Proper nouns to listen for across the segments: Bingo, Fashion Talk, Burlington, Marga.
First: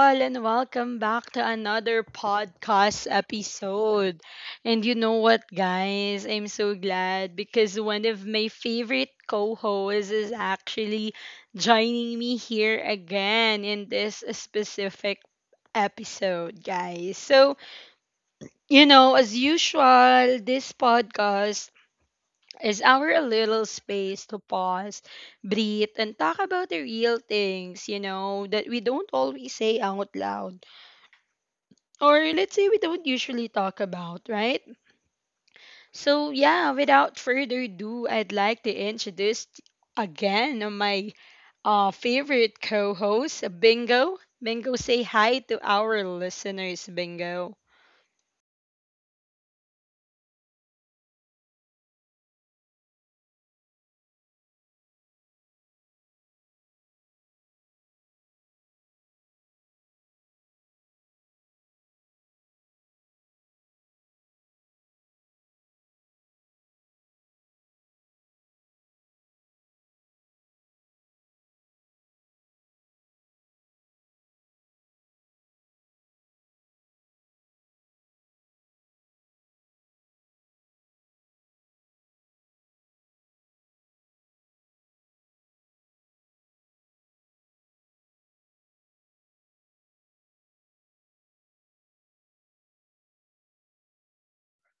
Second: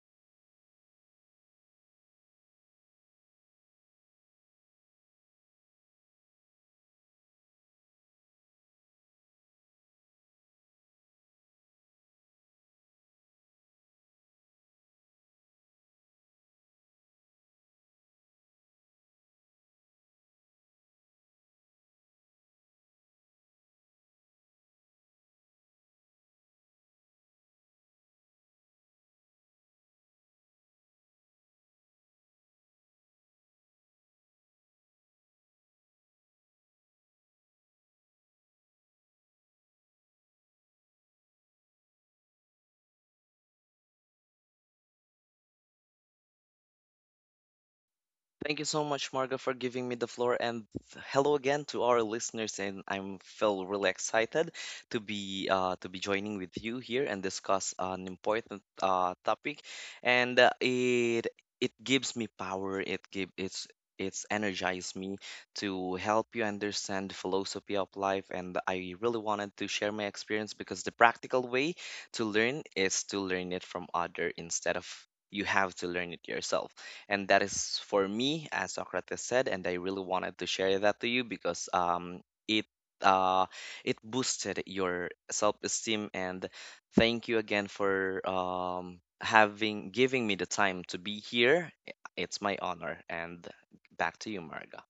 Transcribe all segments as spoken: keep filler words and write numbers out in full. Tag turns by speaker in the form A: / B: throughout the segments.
A: and welcome back to another podcast episode. And you know what, guys? I'm so glad because one of my favorite co hosts is actually joining me here again in this specific episode, guys. So, you know, as usual, this podcast is our little space to pause, breathe, and talk about the real things, you know, that we don't always say out loud. Or let's say we don't usually talk about, right? So, yeah, without further ado, I'd like to introduce again my uh, favorite co host, Bingo. Bingo, say hi to our listeners, Bingo.
B: Thank you so much, Marga, for giving me the floor. And hello again to our listeners. And I'm feel really excited to be uh, to be joining with you here and discuss an important uh, topic. And uh, it it gives me power. It give it's it's energized me to help you understand the philosophy of life. And I really wanted to share my experience because the practical way to learn is to learn it from other instead of you have to learn it yourself, and that is for me as Socrates said. And I really wanted to share that to you because um, it uh, it boosted your self-esteem. And thank you again for um, having giving me the time to be here. I- it's my honor. And back to you, Marga.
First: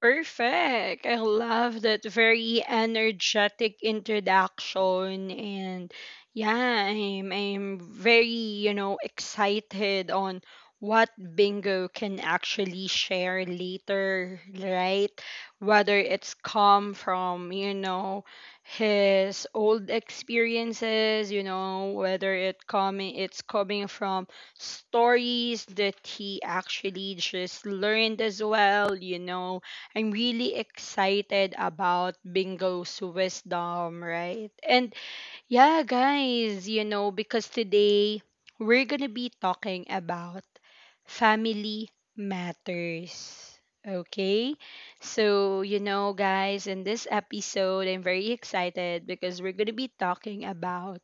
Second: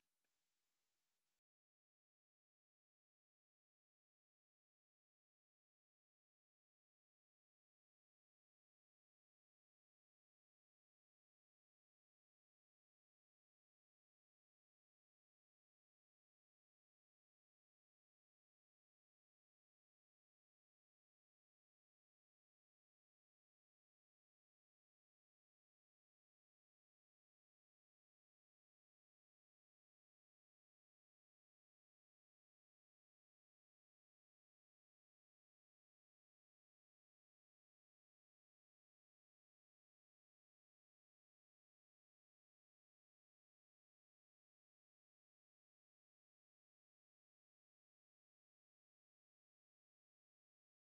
A: Perfect. I love that very energetic introduction and yeah, I'm I'm very, you know, excited on what bingo can actually share later, right? Whether it's come from, you know, his old experiences, you know, whether it coming it's coming from stories that he actually just learned as well, you know, I'm really excited about Bingo's wisdom, right? And yeah, guys, you know, because today we're going to be talking about family matters. Okay? So, you know, guys, in this episode, I'm very excited because we're going to be talking about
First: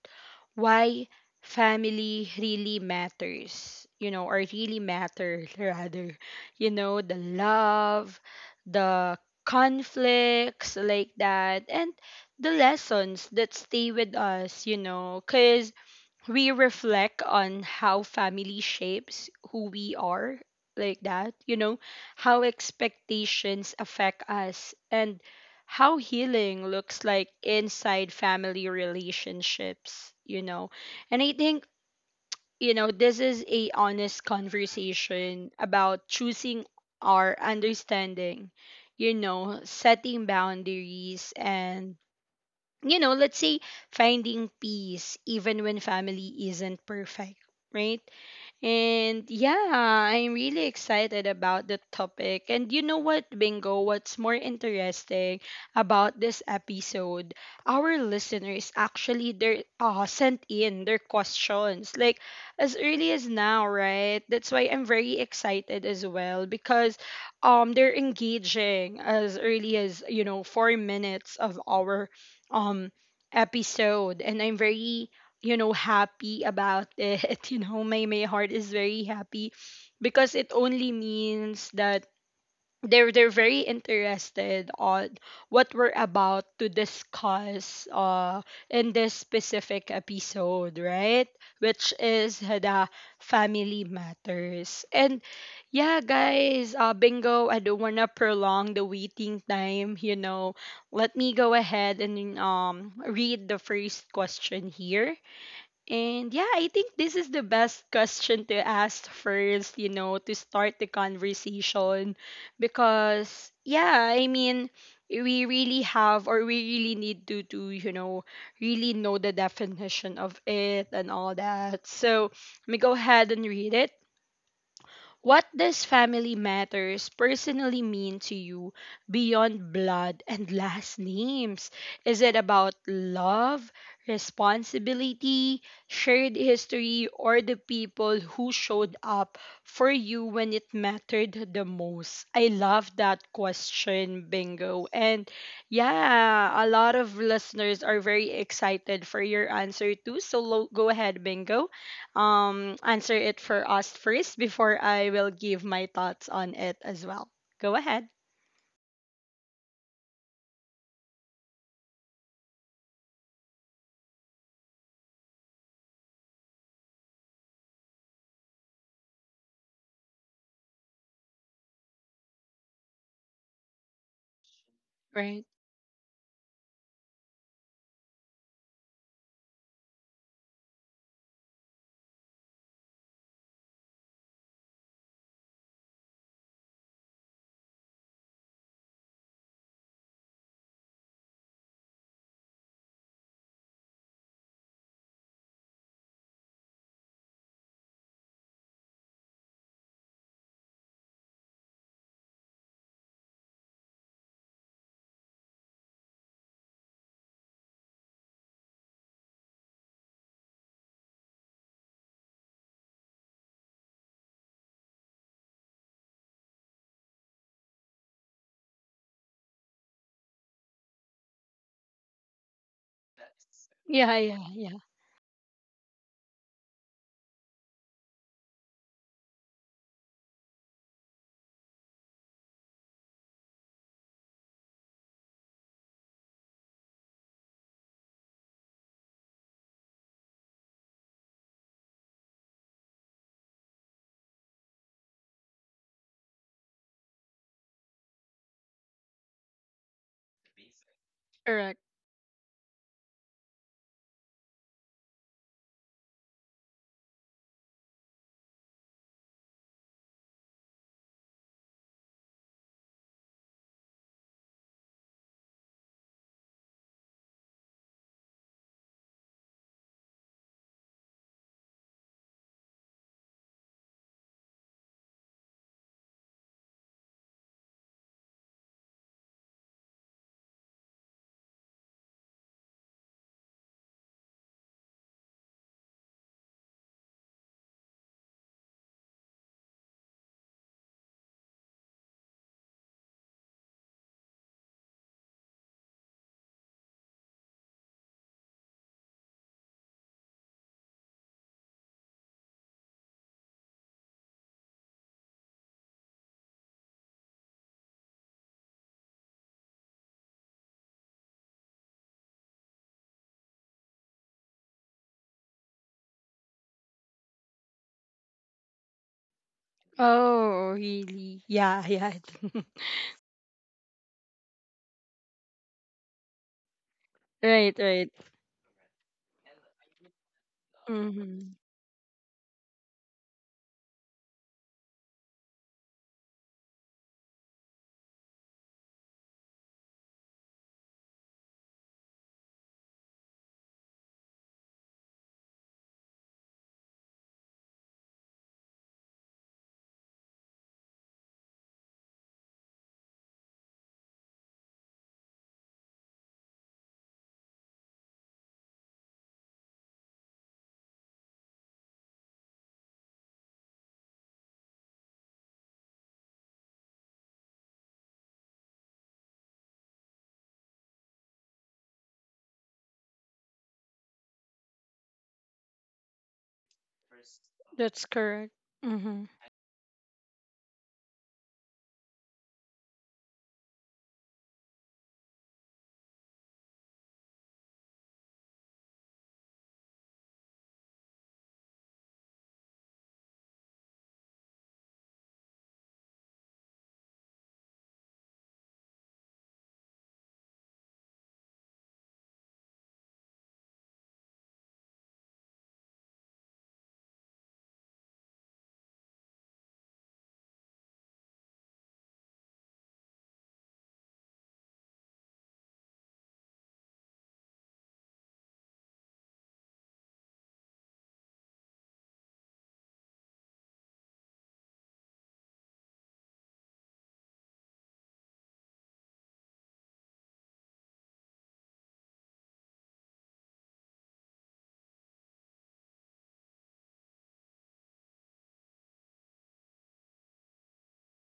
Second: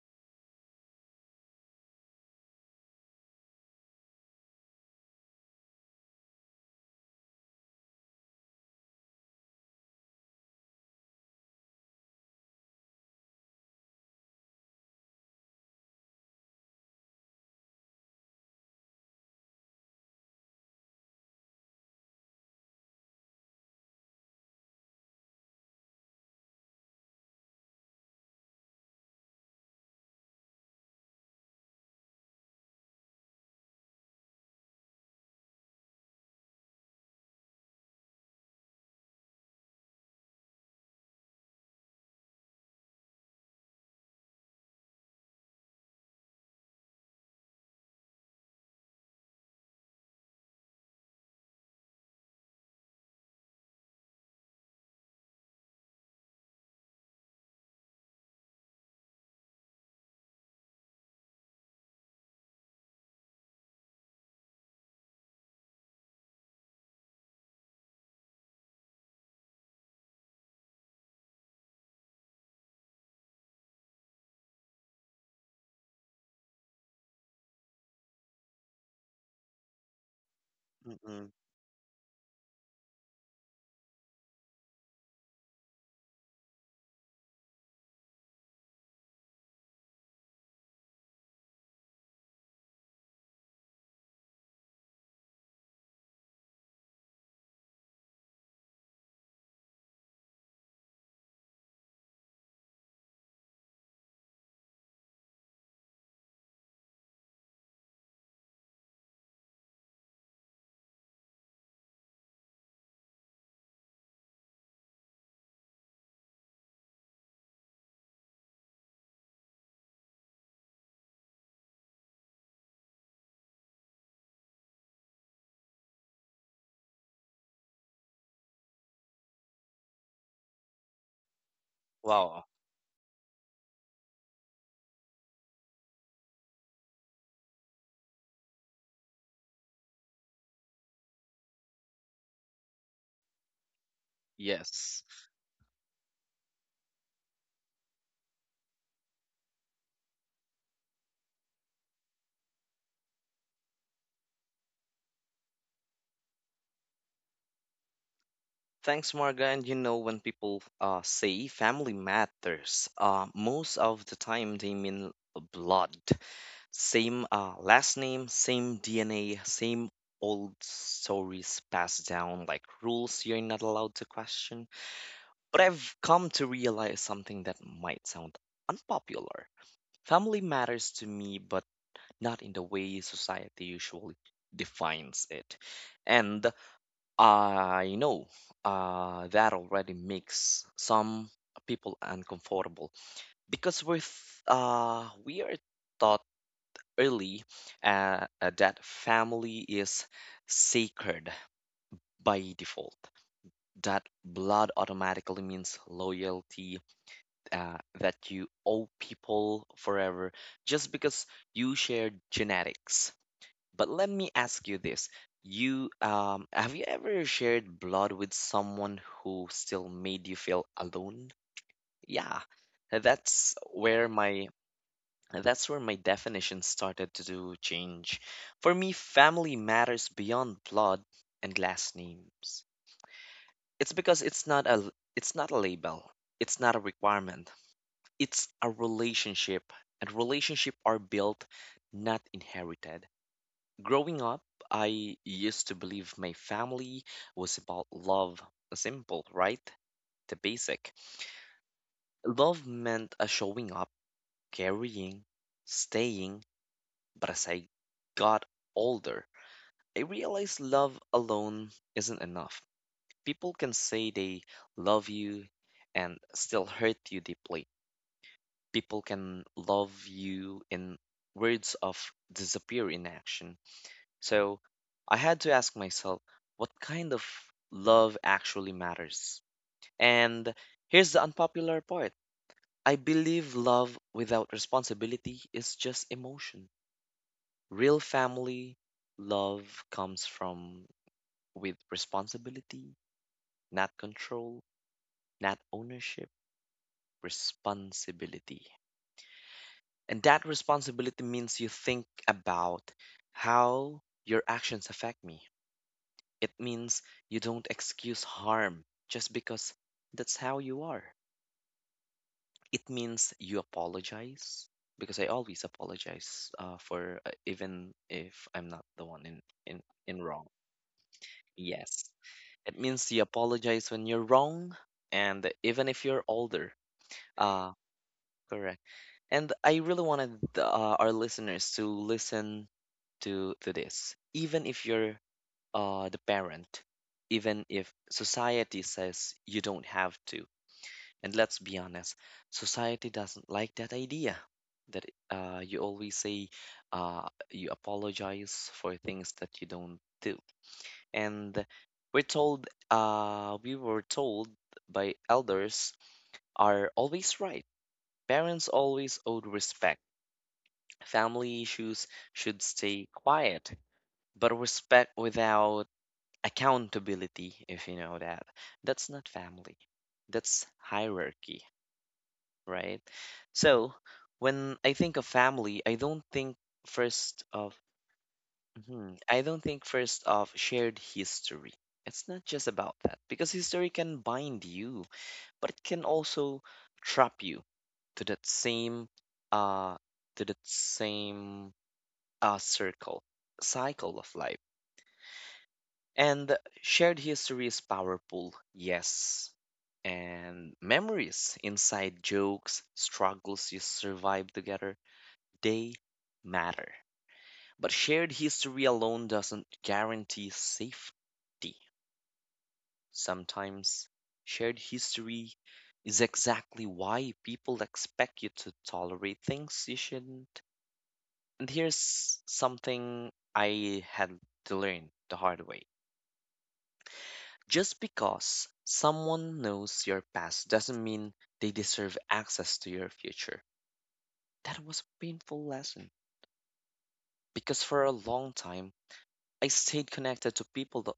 A: why family really matters, you know, or really matter rather. You know, the love, the conflicts like that, and the lessons that stay with us, you know, because we reflect on how family shapes who we are, like that, you know, how expectations affect us, and how healing looks like inside family relationships, you know. And I think, you know, this is a honest conversation about choosing our understanding, you know, setting boundaries and you know, let's say finding peace even when family isn't perfect, right? And yeah, I'm really excited about the topic. And you know what, Bingo, what's more interesting about this episode, our listeners actually they uh, sent in their questions like as early as now, right? That's why I'm very excited as well because um they're engaging as early as, you know, four minutes of our um episode and I'm very you know happy about it you know, my my heart is very happy because it only
B: Mm-mm.
A: means that they're they're very interested on what we're about to discuss uh in this specific episode, right, which is the family matters. And yeah, guys, uh bingo, I don't want to prolong the waiting time, you know. Let me go ahead and um read the first question here. And yeah, I think this is the best question to ask first, you know, to start the conversation. Because, yeah, I mean, we really have or we really need to, to, you know, really know the definition of it and all that. So let me go ahead and read it. What does family matters personally mean to you beyond blood and last names? Is it
B: Wow.
A: about love, responsibility, shared history, or the people who showed up for you when it mattered the most? I love that question, Bingo.
B: Yes,
A: And yeah, a lot of listeners are very excited for your answer too. So lo- go ahead, Bingo, um, answer it for us first before I will give my thoughts on it as well. Go ahead.
B: thanks, Marga. And you know, when people uh, say family matters, uh, most of the time they mean blood. Same uh, last name, same D N A, same old stories passed down like rules you're not allowed to question.
A: Right.
B: But I've come to realize something that might sound unpopular. Family matters to me, but not in the way society usually defines it. And I know uh, that already makes some people uncomfortable, because we're th- uh, we are taught early, uh, uh, that family is sacred by default. That blood automatically means loyalty, uh, that you owe people forever just because you share genetics. But let me ask you this. You um, have you ever shared blood with someone who still made you feel alone? Yeah, that's where
A: Yeah, yeah,
B: my
A: yeah.
B: and that's where my definition started to do change. For me, family matters beyond blood and last names. It's because it's not a it's not a label. It's not a requirement. It's a relationship, and relationship are built, not inherited. Growing up, I used to believe my family was about love. Simple, right? The basic.
A: Correct.
B: Love meant a showing up, carrying, staying. But as I got older, I realized love alone isn't enough. People can say they love you and still hurt you deeply. People can love you in words of disappear in action. So I had to ask myself, what kind of love actually matters? And here's the unpopular part. I believe love without responsibility is just emotion. Real family love comes from with responsibility, not control, not ownership, responsibility. And that responsibility means you think about how your actions affect me. It means you don't excuse harm just because that's how you are. It means you apologize because I always apologize uh, for uh, even if I'm not the one in in in wrong.
A: Oh, really? Yeah, yeah.
B: Yes. It means you apologize when you're wrong, and even if you're older.
A: Right,
B: Uh,
A: right.
B: correct. And I really wanted uh, our
A: Mm-hmm.
B: listeners to listen to to this. Even if you're uh, the parent, even if society says you don't have to. And let's be honest, society doesn't like that idea, that uh, you always say, uh, you apologize for things that you don't do. And we're told uh, we were told by elders are always right, parents always owed respect, family issues should stay quiet. But respect without accountability, if you know that, that's not family, that's hierarchy, right? So when I think of family, I don't think first of
A: That's correct. Mm-hmm.
B: Mhm. I don't think, first off, shared history. It's not just about that, because history can bind you, but it can also trap you to that same uh to that same uh circle cycle of life. And shared history is powerful, yes. And memories, inside jokes, struggles you survive together, they matter. But shared history alone doesn't guarantee safety. Sometimes shared history is exactly why people expect you to tolerate things you shouldn't. And here's something I had to learn the hard way. Just because someone knows your past doesn't mean they deserve access to your future. That was a painful lesson, because for a long time I stayed connected to people that-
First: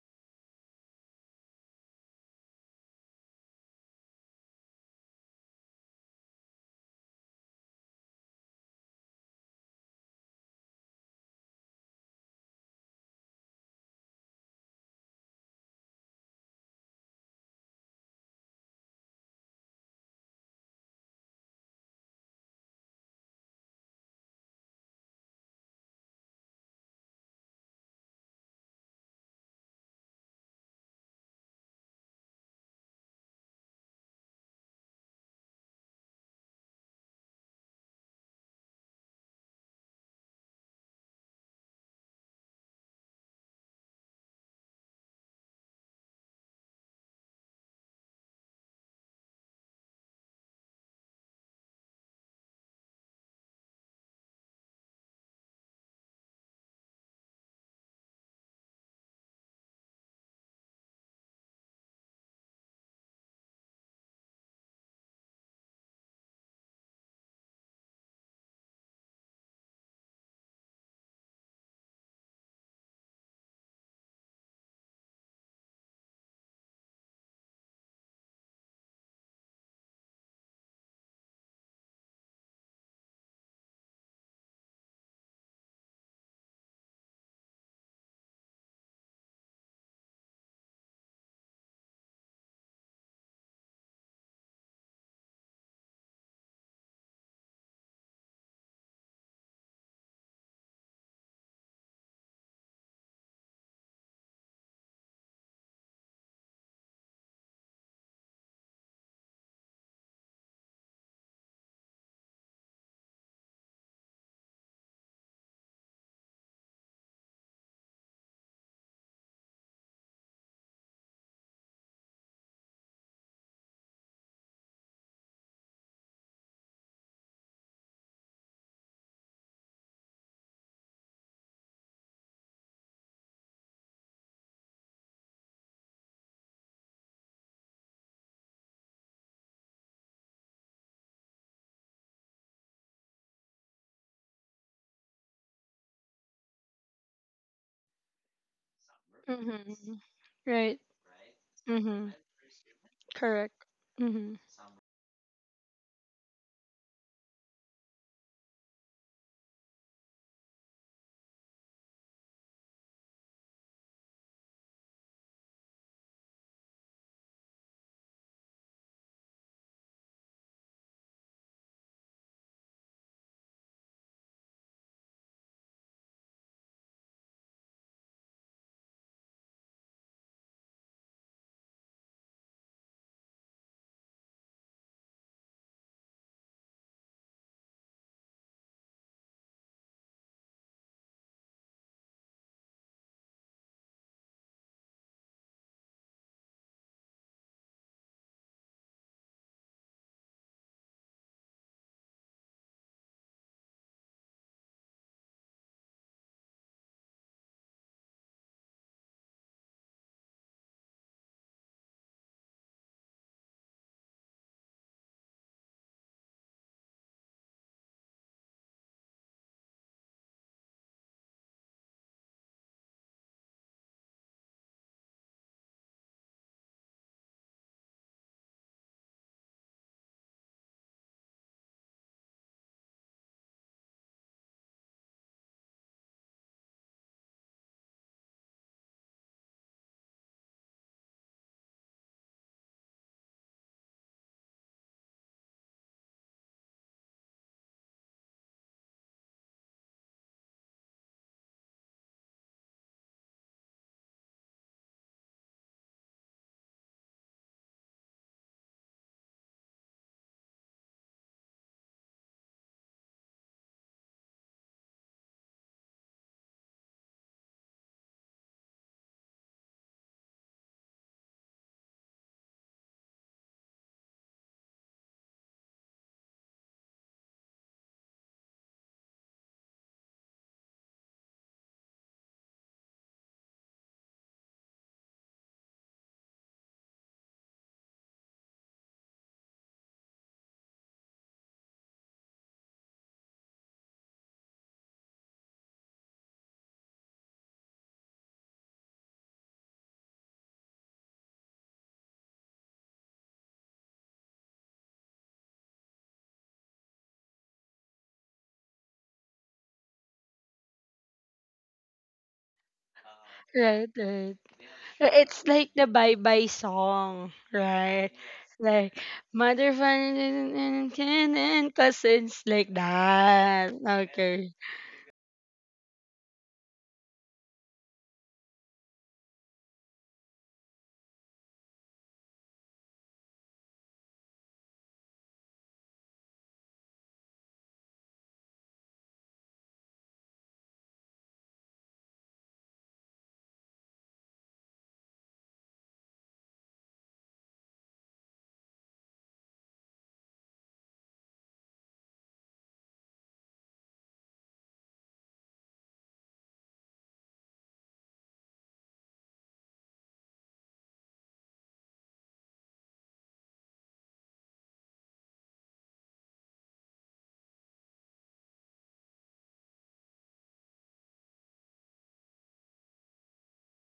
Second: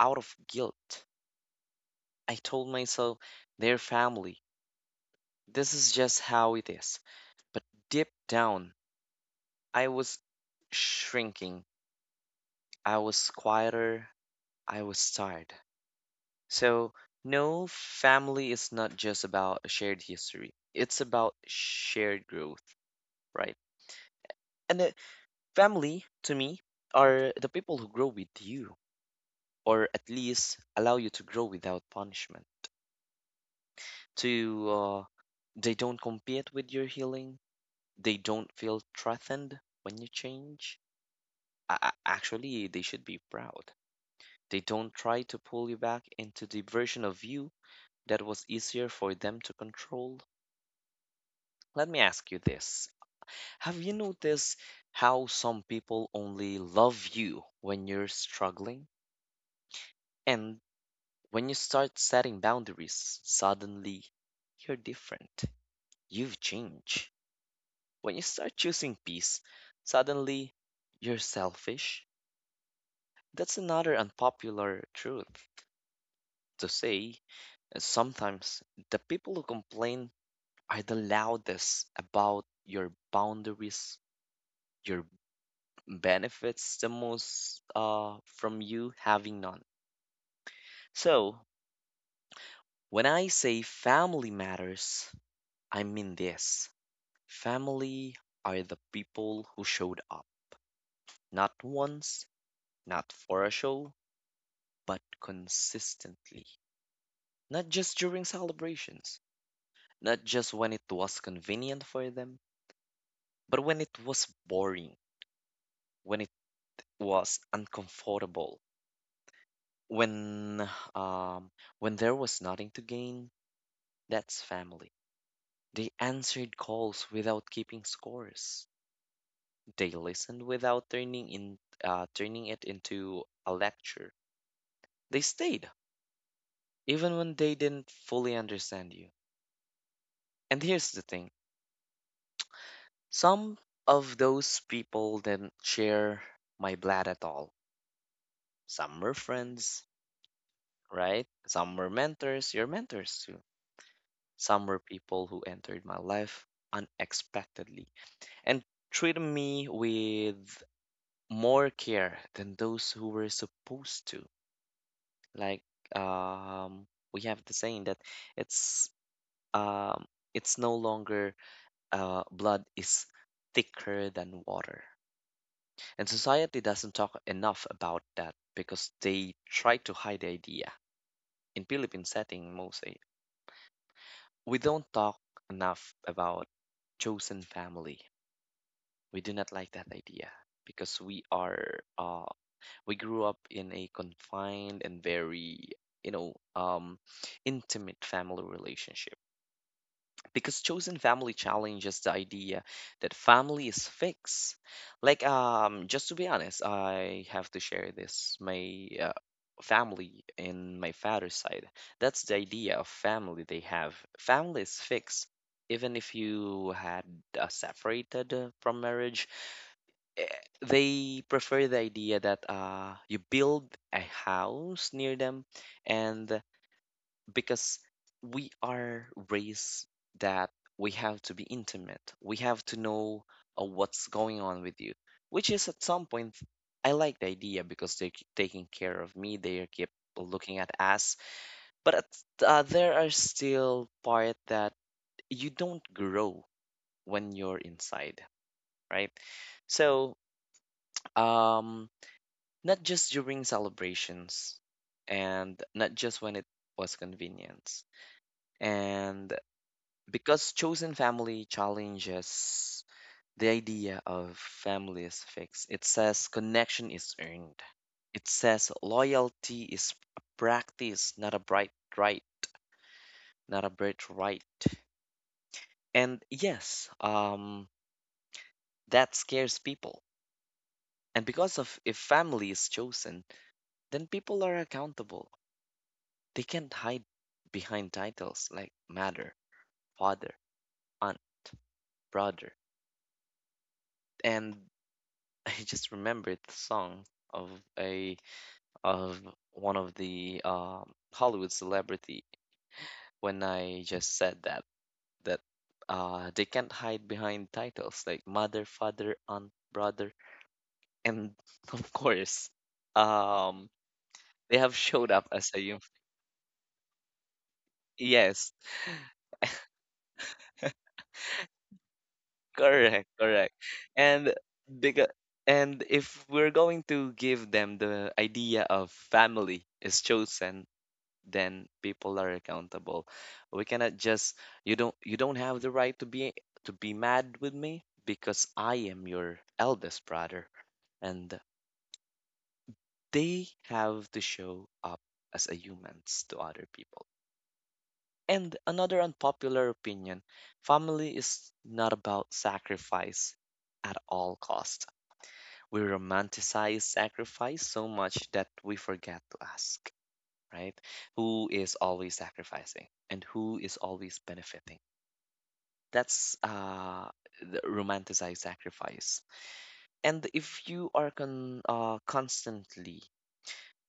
B: out of guilt. I told myself they're family. This is just how it is. But deep down, I was shrinking. I was quieter. I was tired. So no, family is not just about a shared history, it's about shared growth, right? And uh, family, to me, are the people who grow with you, or at least allow you to grow without punishment. To, uh, they don't compete with your healing, they don't feel threatened when you change. A- a- Actually, they should be proud. They don't try to pull you back into the version of you that was easier for them to control. Let me ask you this. Have you noticed how some people only love you when you're struggling? And when you start setting boundaries, suddenly you're different. You've changed. When you start choosing peace, suddenly you're selfish. That's another unpopular truth to say. And sometimes the people who complain are the loudest about your boundaries, your benefits the most uh, from you having none. So when I say family matters, I mean this. Family are the people who showed up, not once, not for a show, but consistently, not just during celebrations, not just when it was convenient for them, but when it was boring, when it was uncomfortable, when um, when there was nothing to gain. That's family. They answered calls without keeping scores. They listened without turning in uh, turning it into a lecture. They stayed even when they didn't fully understand you. And here's the thing: some of those people didn't share my blood at all. Some were friends,
A: Mm-hmm. Right.
B: right? Some were
A: Mm-hmm.
B: mentors, your mentors too.
A: Correct.
B: Some were people who entered my life unexpectedly and treated me with more care than those who were supposed to. Like um, we have the saying that it's um, it's no longer, uh, blood is thicker than water. And society doesn't talk enough about that because they try to hide the idea. In Philippine setting, most, we don't talk enough about chosen family. We do not like that idea because we are uh, we grew up in a confined and very you know um, intimate family relationship, because chosen family challenges the idea that family is fixed. Like um just to be honest, I have to share this. My uh, family in my father's side, that's the idea of family they have. Family is fixed, even if you had uh, separated uh, from marriage. Eh, they prefer the idea that uh, you build a house near them. And because we are raised that we have to be intimate. We have to know uh, what's going on with you, which is at some point, I like the idea, because they keep taking care of me. They keep looking at us. But at, uh, there are still part that you don't grow when you're inside, right? So, um, not just during celebrations, and not just when it was convenient, and because chosen family challenges the idea of family is fixed. It says connection is earned. It says loyalty is a practice, not a bright right, not a bright right. And yes, um, that scares people. And because of, if family is chosen, then people are accountable. They can't hide behind titles like mother, father, aunt, brother. And I just remembered the song of a of one of the um, Hollywood celebrity when I just said that, that uh, they can't hide behind titles like mother, father, aunt, brother, and of course, um,
A: Right, right.
B: they have showed
A: Uh,
B: up as
A: it's
B: a
A: like
B: youth.
A: the bye bye song, right?
B: Yes,
A: Like mother father, and kin and cousins like
B: correct, correct.
A: that.
B: And
A: Okay.
B: because, and if we're going to give them the idea of family is chosen, then people are accountable. We cannot just, you don't you don't have the right to be, to be mad with me because I am your eldest brother. And they have to show up as a humans to other people. And another unpopular opinion, family is not about sacrifice at all cost. We romanticize sacrifice so much that we forget to ask, right? Who is always sacrificing and who is always benefiting. That's uh, the romanticized sacrifice. And if you are con- uh, constantly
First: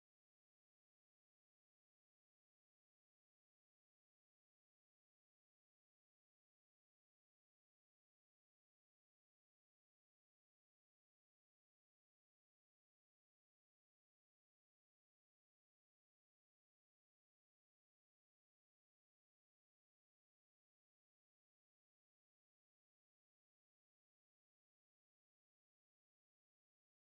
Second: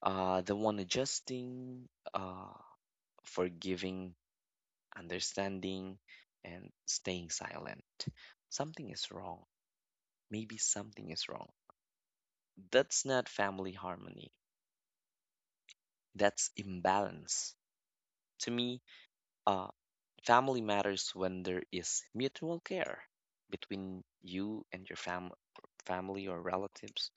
B: uh, the one adjusting, uh, forgiving, understanding, and staying silent, something is wrong. Maybe something is wrong. That's not family harmony. That's imbalance. To me, uh, family matters when there is mutual care between you and your fam- family or relatives.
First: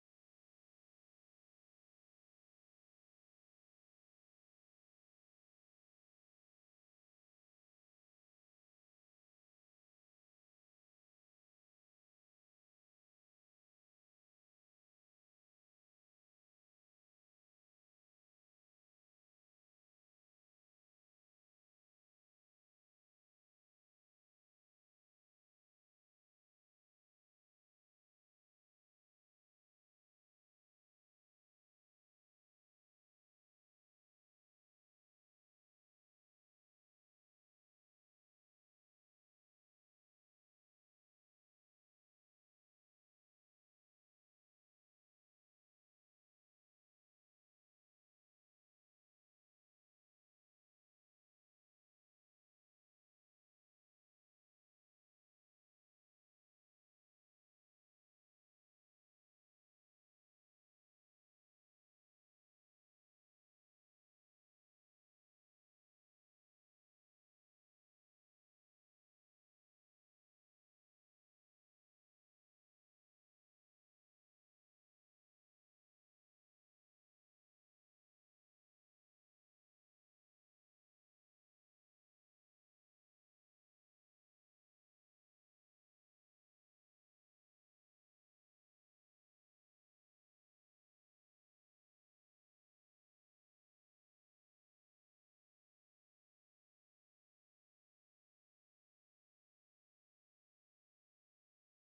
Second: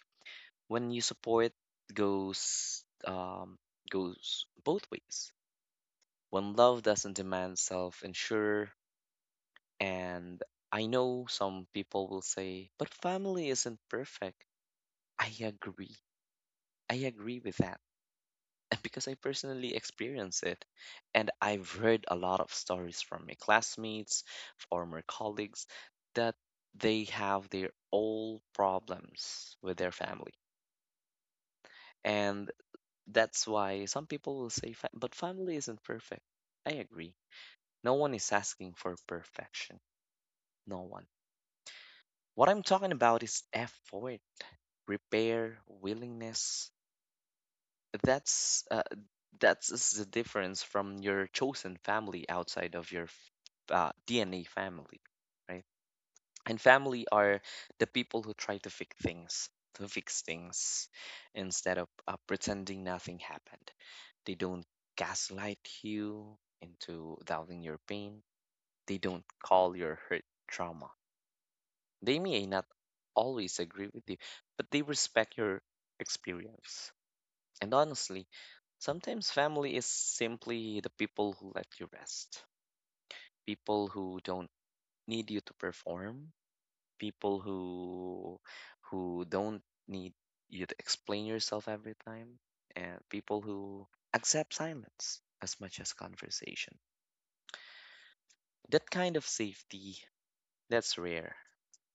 B: When you support goes um, goes both ways. When love doesn't demand self-insure. And I know some people will say, but family isn't perfect. I agree. I agree with that because I personally experience it. And I've heard a lot of stories from my classmates, former colleagues, that they have their own problems with their family. And that's why some people will say, fa- but family isn't perfect. I agree. No one is asking for perfection. No one. What I'm talking about is effort, repair, willingness. That's uh, that's is the difference from your chosen family outside of your f- uh, D N A family, right? And family are the people who try to fix things, to fix things, instead of uh, pretending nothing happened. They don't gaslight you into doubting your pain. They don't call your hurt trauma. They may not always agree with you, but they respect your experience. And honestly, sometimes family is simply the people who let you rest, people who don't need you to perform, people who who don't need you to explain yourself every time, and people who accept silence as much as conversation. That kind of safety, that's rare,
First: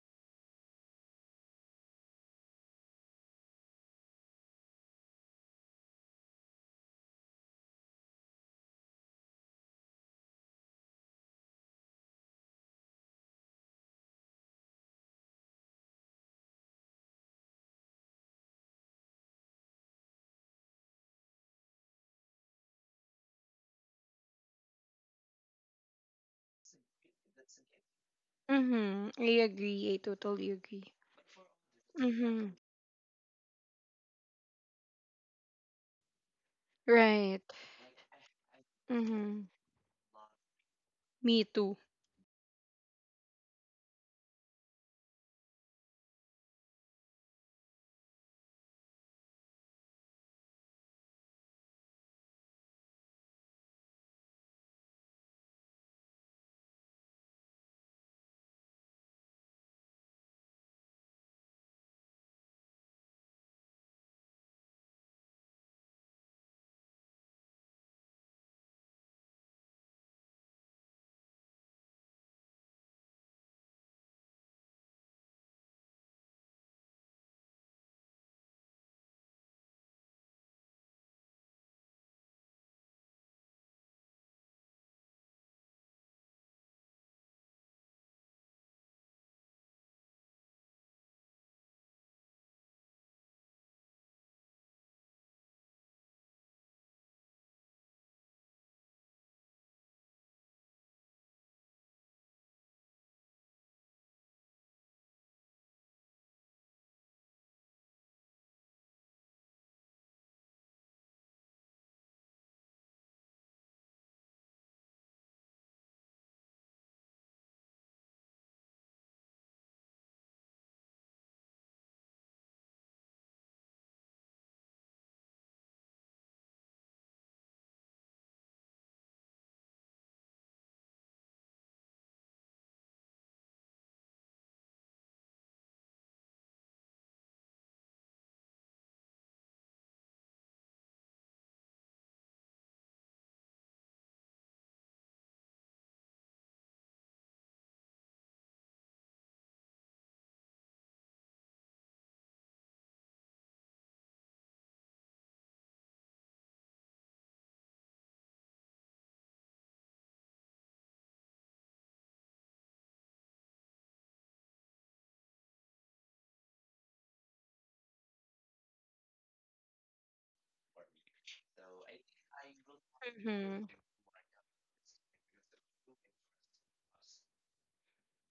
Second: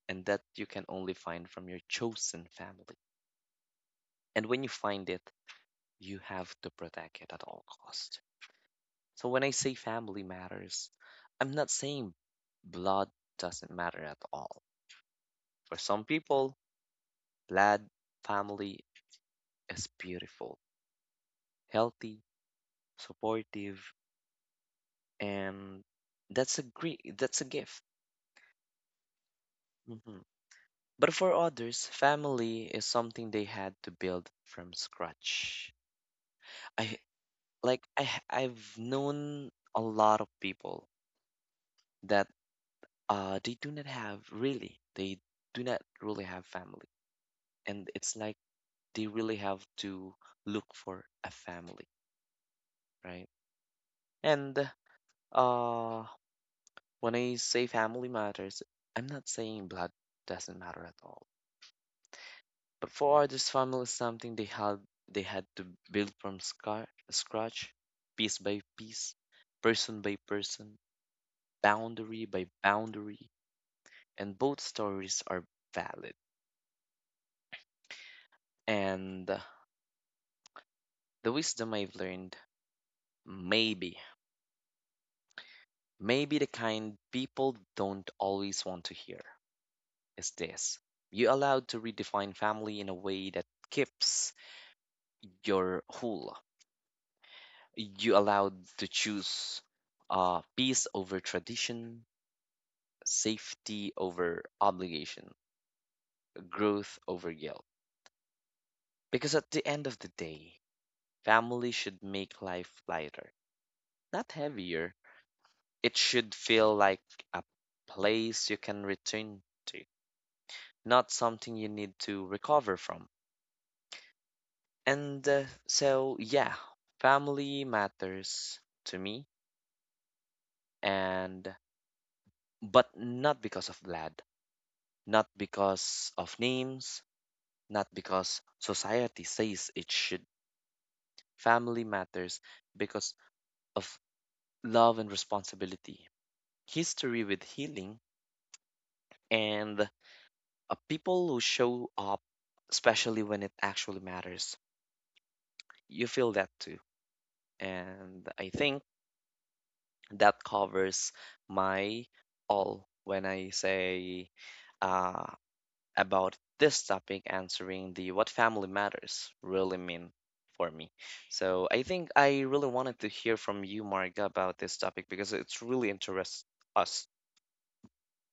B: and that you can only find from your chosen family. And when you find it, you have to protect it at all cost. So when I say family matters, I'm not saying blood doesn't matter at all. For some people, blood family is beautiful, healthy, supportive, and that's a great, that's a gift.
A: Mm-hmm. I agree. I
B: Mhm.
A: totally agree.
B: But for others,
A: Mm-hmm.
B: family is something they had to build from scratch. I
A: Right.
B: like I h- I've
A: Mm-hmm.
B: known a lot of people
A: Me too.
B: that uh they do not have really they do not really have family, and it's like they really have to look for a family, right? And uh, when I say family matters, I'm not saying blood doesn't matter at all. But for others, family is something they had they had to build from scar- scratch, piece by piece, person by person, boundary by boundary, and both stories are valid. And uh, the wisdom I've learned, maybe, maybe the kind people don't always want to hear, is this: you allowed to redefine family in a way that keeps your whole. You allowed to choose uh, peace over tradition, safety over obligation, growth over guilt. Because at the end of the day, family should make life lighter, not heavier. It should feel like a place you can return to, not something you need to recover from. And uh, so, yeah, family matters to me, and but not because of blood, not because of names, not because society says it should. Family matters because of love and responsibility, history with healing, and uh, people who show up, especially when it actually matters. You feel that too. And I think that covers my all when I say uh, about this topic, answering the what family matters really mean for me. So I think I really wanted to hear from
A: Mm-hmm.
B: you, Marga, about this topic because it's really interests us.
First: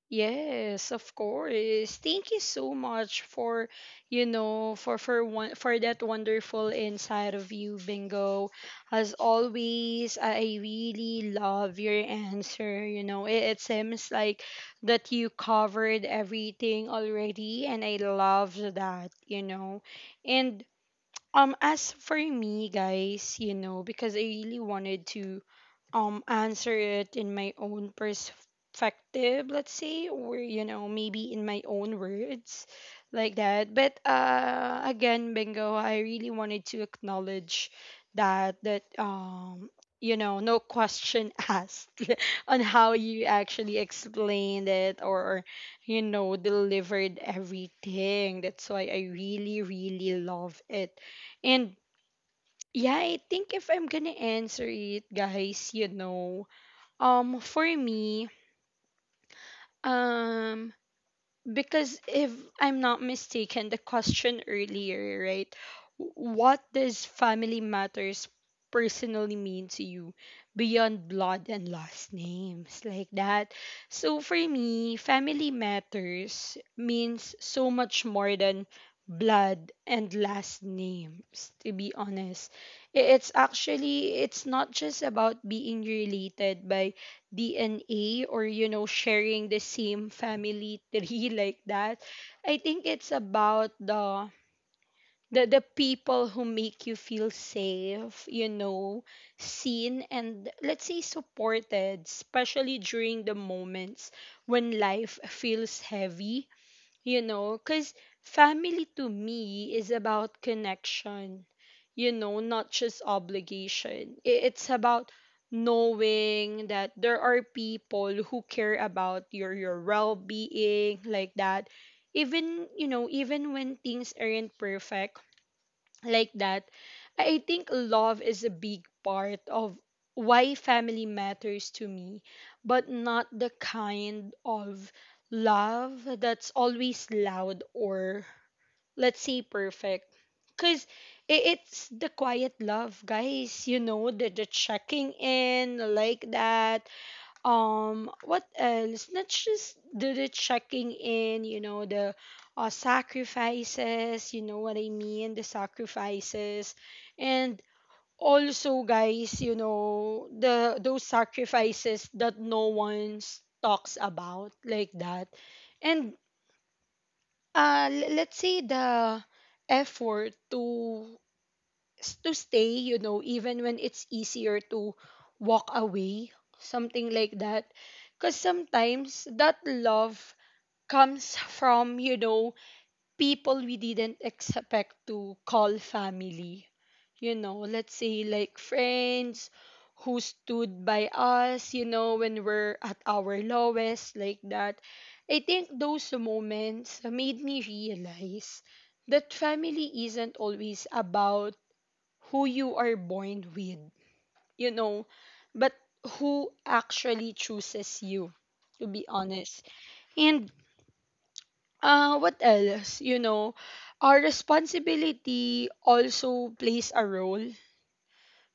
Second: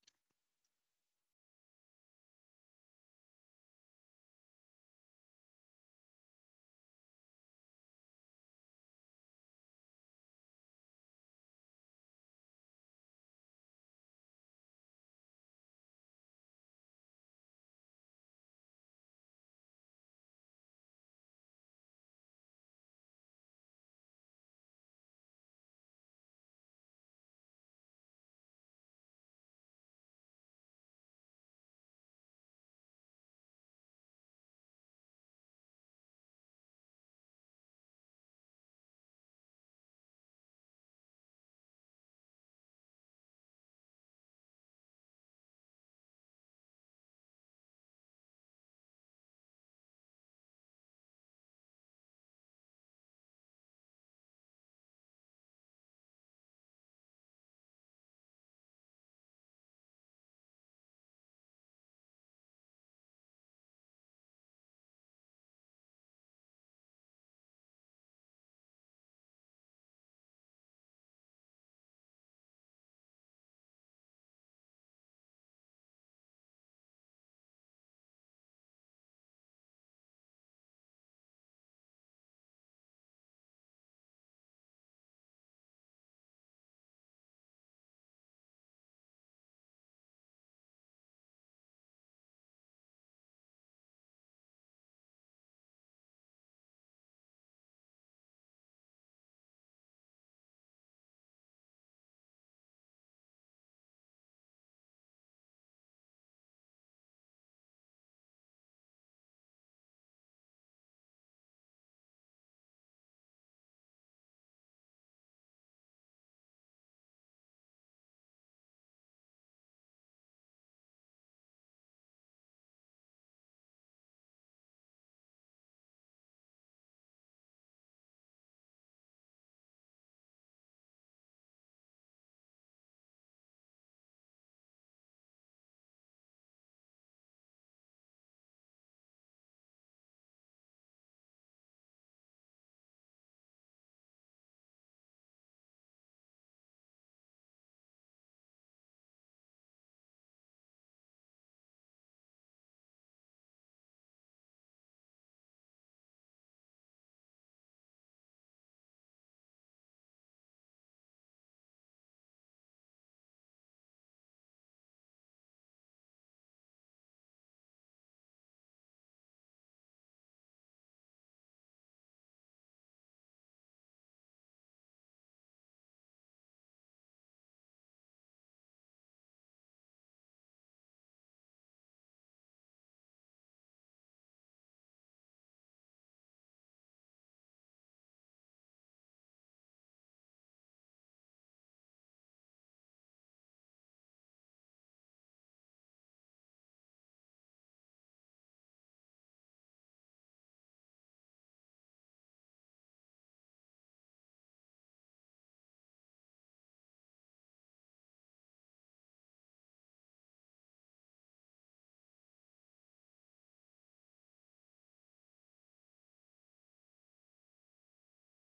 A: Yes, of course. Thank you so much for, you know, for for one for that wonderful inside of you, Bingo. As always, I really love your answer. You know, it, it seems like that you covered everything already, and I love that. You know, and um, as for me, guys, you know, because I really wanted to um answer it in my own perspective, let's say, or you know, maybe in my own words, like that. But uh, again, Bingo, I really wanted to acknowledge that that um, you know, no question asked on how you actually explained it or you know delivered everything. That's why I really really love it. And yeah, I think if I'm gonna answer it, guys, you know, um for me, um because if I'm not mistaken, the question earlier, right? What does family matters personally mean to you beyond blood and last names like that? So for me, family matters means so much more than blood and last names, to be honest. I- It's actually it's not just about being related by D N A or you know sharing the same family tree like that. I think it's about the the, the people who make you feel safe, you know, seen and let's say supported, especially during the moments when life feels heavy, you know, because family to me is about connection, you know, not just obligation. I- it's about knowing that there are people who care about your your well-being like that, even you know even when things aren't perfect like that. I think love is a big part of why family matters to me, but not the kind of love that's always loud or, let's say, perfect. Because it's the quiet love, guys, you know, the, the checking in like that. um what else, not just do the checking in, you know, the uh, sacrifices, you know what I mean, the sacrifices. And also guys, you know, the those sacrifices that no one talks about like that. And uh l- let's say the effort to s- to stay, you know, even when it's easier to walk away, something like that. Because sometimes that love comes from, you know, people we didn't expect to call family. You know, let's say like friends who stood by us, you know, when we're at our lowest, like that. I think those moments made me realize that family isn't always about who you are born with, you know, but who actually chooses you, to be honest. And uh, what else? You know, our responsibility also plays a role.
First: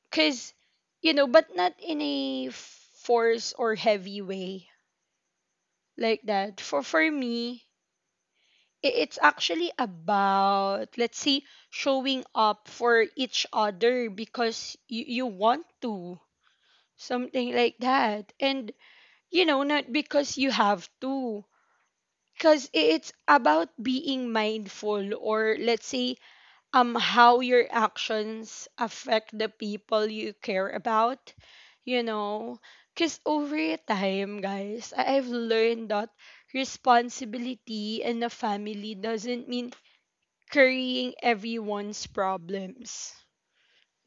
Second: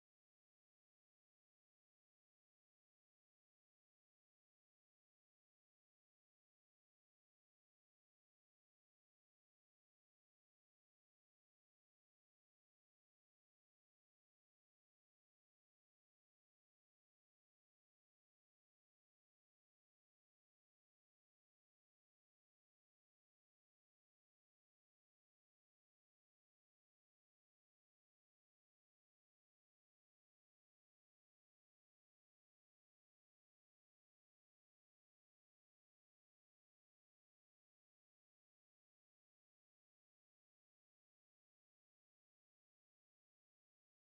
A: Because, you know, but not in a force or heavy way like that. For, for me, i- it's actually about, let's say, showing up for each other because you, you want to, something like that, and you know not because you have to. Because it's about being mindful or let's say um how your actions affect the people you care about, you know, because over time guys I- I've learned that responsibility in a family doesn't mean carrying everyone's problems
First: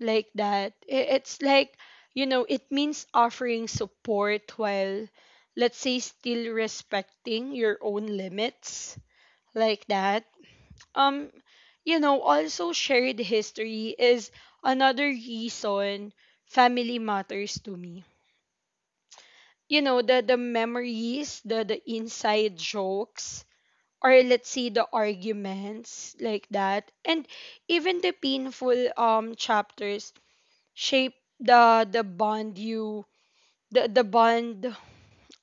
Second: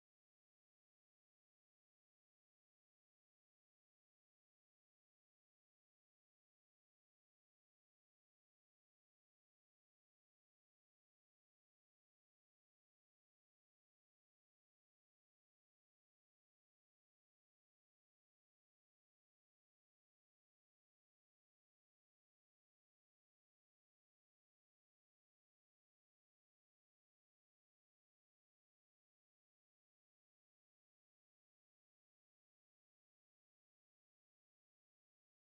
A: like that. I- It's like, you know, it means offering support while, let's say, still respecting your own limits, like that. Um, you know, also shared history is another reason family matters to me. You know, the, the memories, the, the inside jokes, or let's say the arguments, like that. And even the painful um chapters shape the the bond you the the bond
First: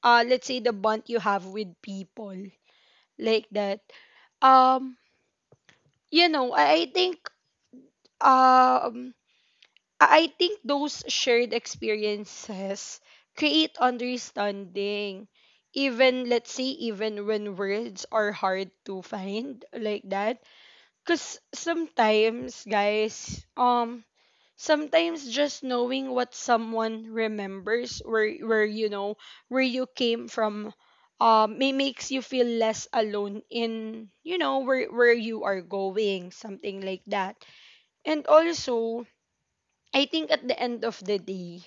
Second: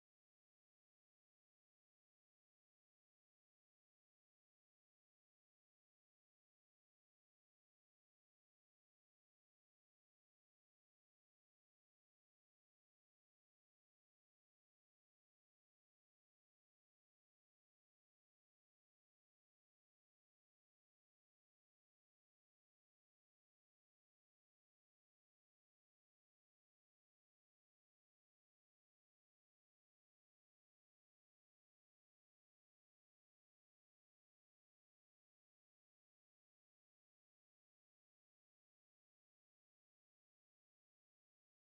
A: uh let's say the bond you have with people like that. um you know i, I think um i I think those shared experiences create understanding even let's say even when words are hard to find like that. Because sometimes guys, um sometimes just knowing what someone remembers, where where you know where you came from, um may makes you feel less alone in you know where where you are going, something like that. And also I think at the end of the day,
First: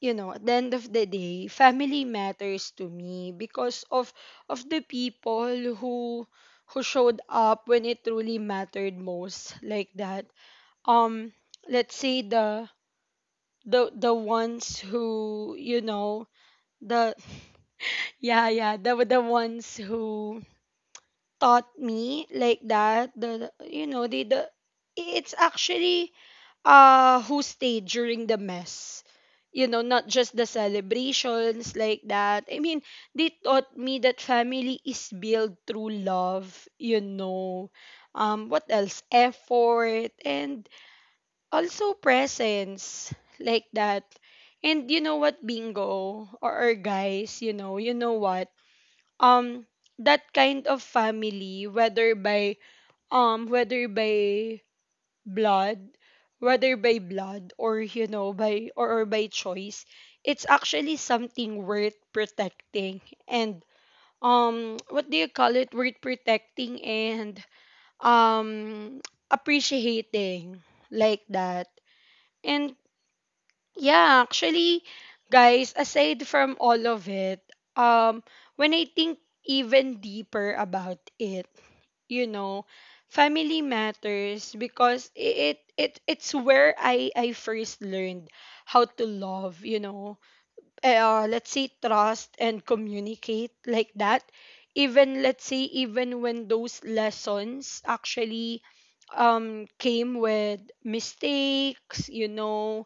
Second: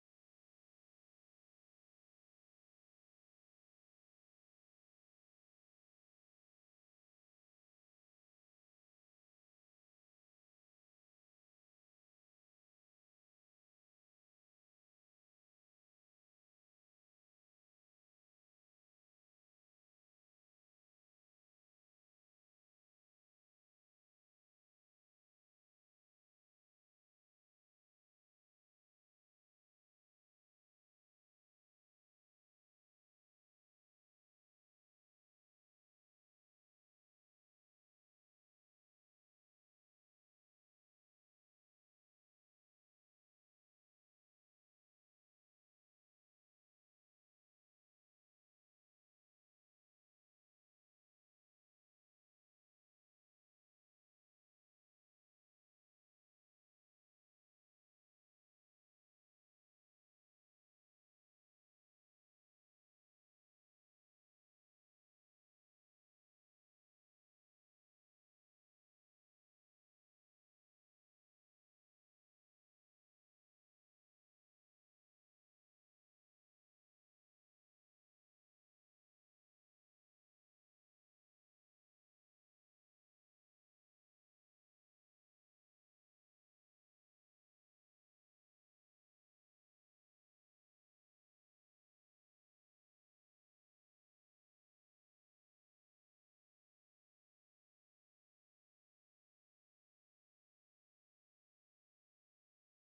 A: you know at the end of the day, family matters to me because of of the people who who showed up when it truly mattered most like that. Um, let's say the the the ones who you know the yeah yeah, the the ones who taught me like that, the you know they the it's actually uh who stayed during the mess, you know, not just the celebrations, like that. I mean, they taught me that family is built through love, you know, um what else, effort and also presents, like that. And you know what, bingo or, or guys, you know, you know what? Um that kind of family, whether by um whether by blood, whether by blood or you know by or, or by choice, it's actually something worth protecting and um what do you call it, worth protecting and um appreciating like that. And yeah, actually, guys, aside from all of it, um, when I think even deeper about it, you know, family matters because it it it's where I I first learned how to love, you know, uh, let's say trust and communicate like that. Even let's say even when those lessons actually um came with mistakes, you know,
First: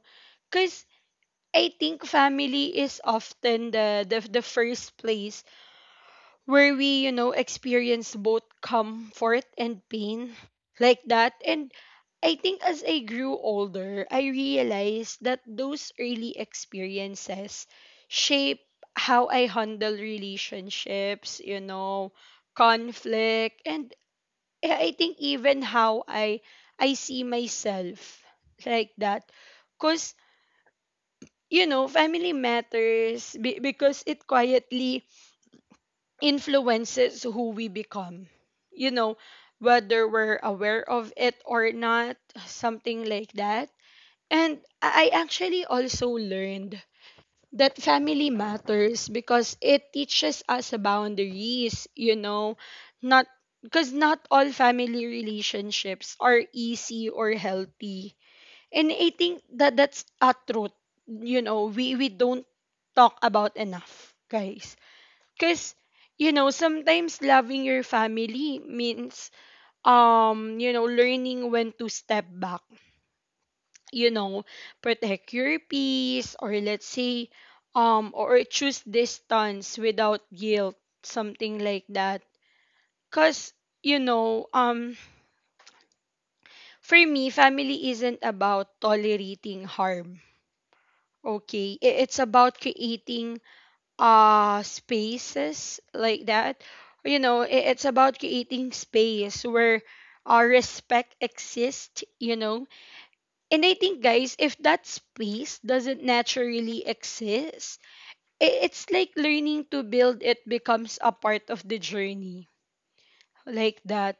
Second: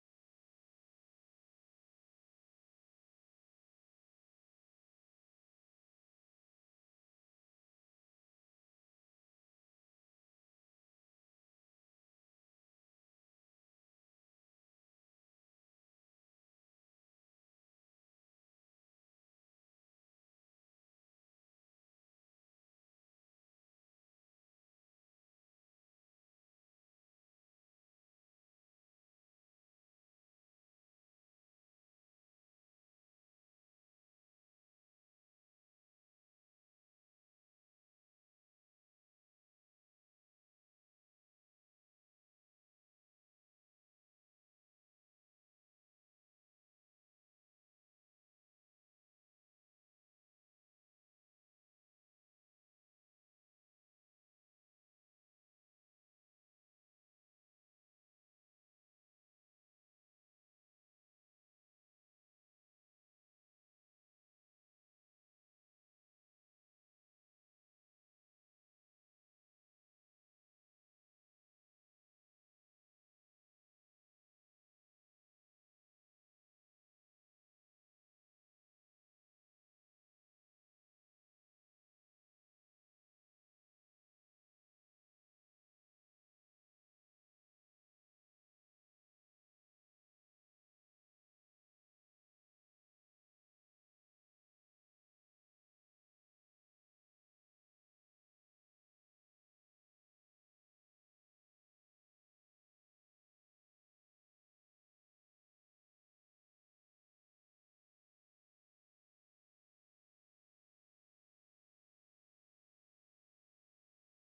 A: because I think family is often the, the the first place where we, you know, experience both comfort and pain like that. And I think as I grew older, I realized that those early experiences shape how I handle relationships, you know, conflict, and I I think even how I I see myself like that. Cause you know, family matters be- because it quietly influences who we become. You know, whether we're aware of it or not, something like that. And I I actually also learned that family matters because it teaches us boundaries, you know, not because not all family relationships are easy or healthy. And I think that that's a truth. You know, we we don't talk about enough, guys. Cause you know, sometimes loving your family means um, you know, learning when to step back, you know, protect your peace, or let's say um or choose distance without guilt, something like that. Cause you know, um for me, family isn't about tolerating harm. Okay, i- it's about creating uh spaces like that. You know, i- it's about creating space where our respect exists, you know. And I think, guys, if that space doesn't naturally exist, i- it's like learning to build it becomes a part of the journey like that.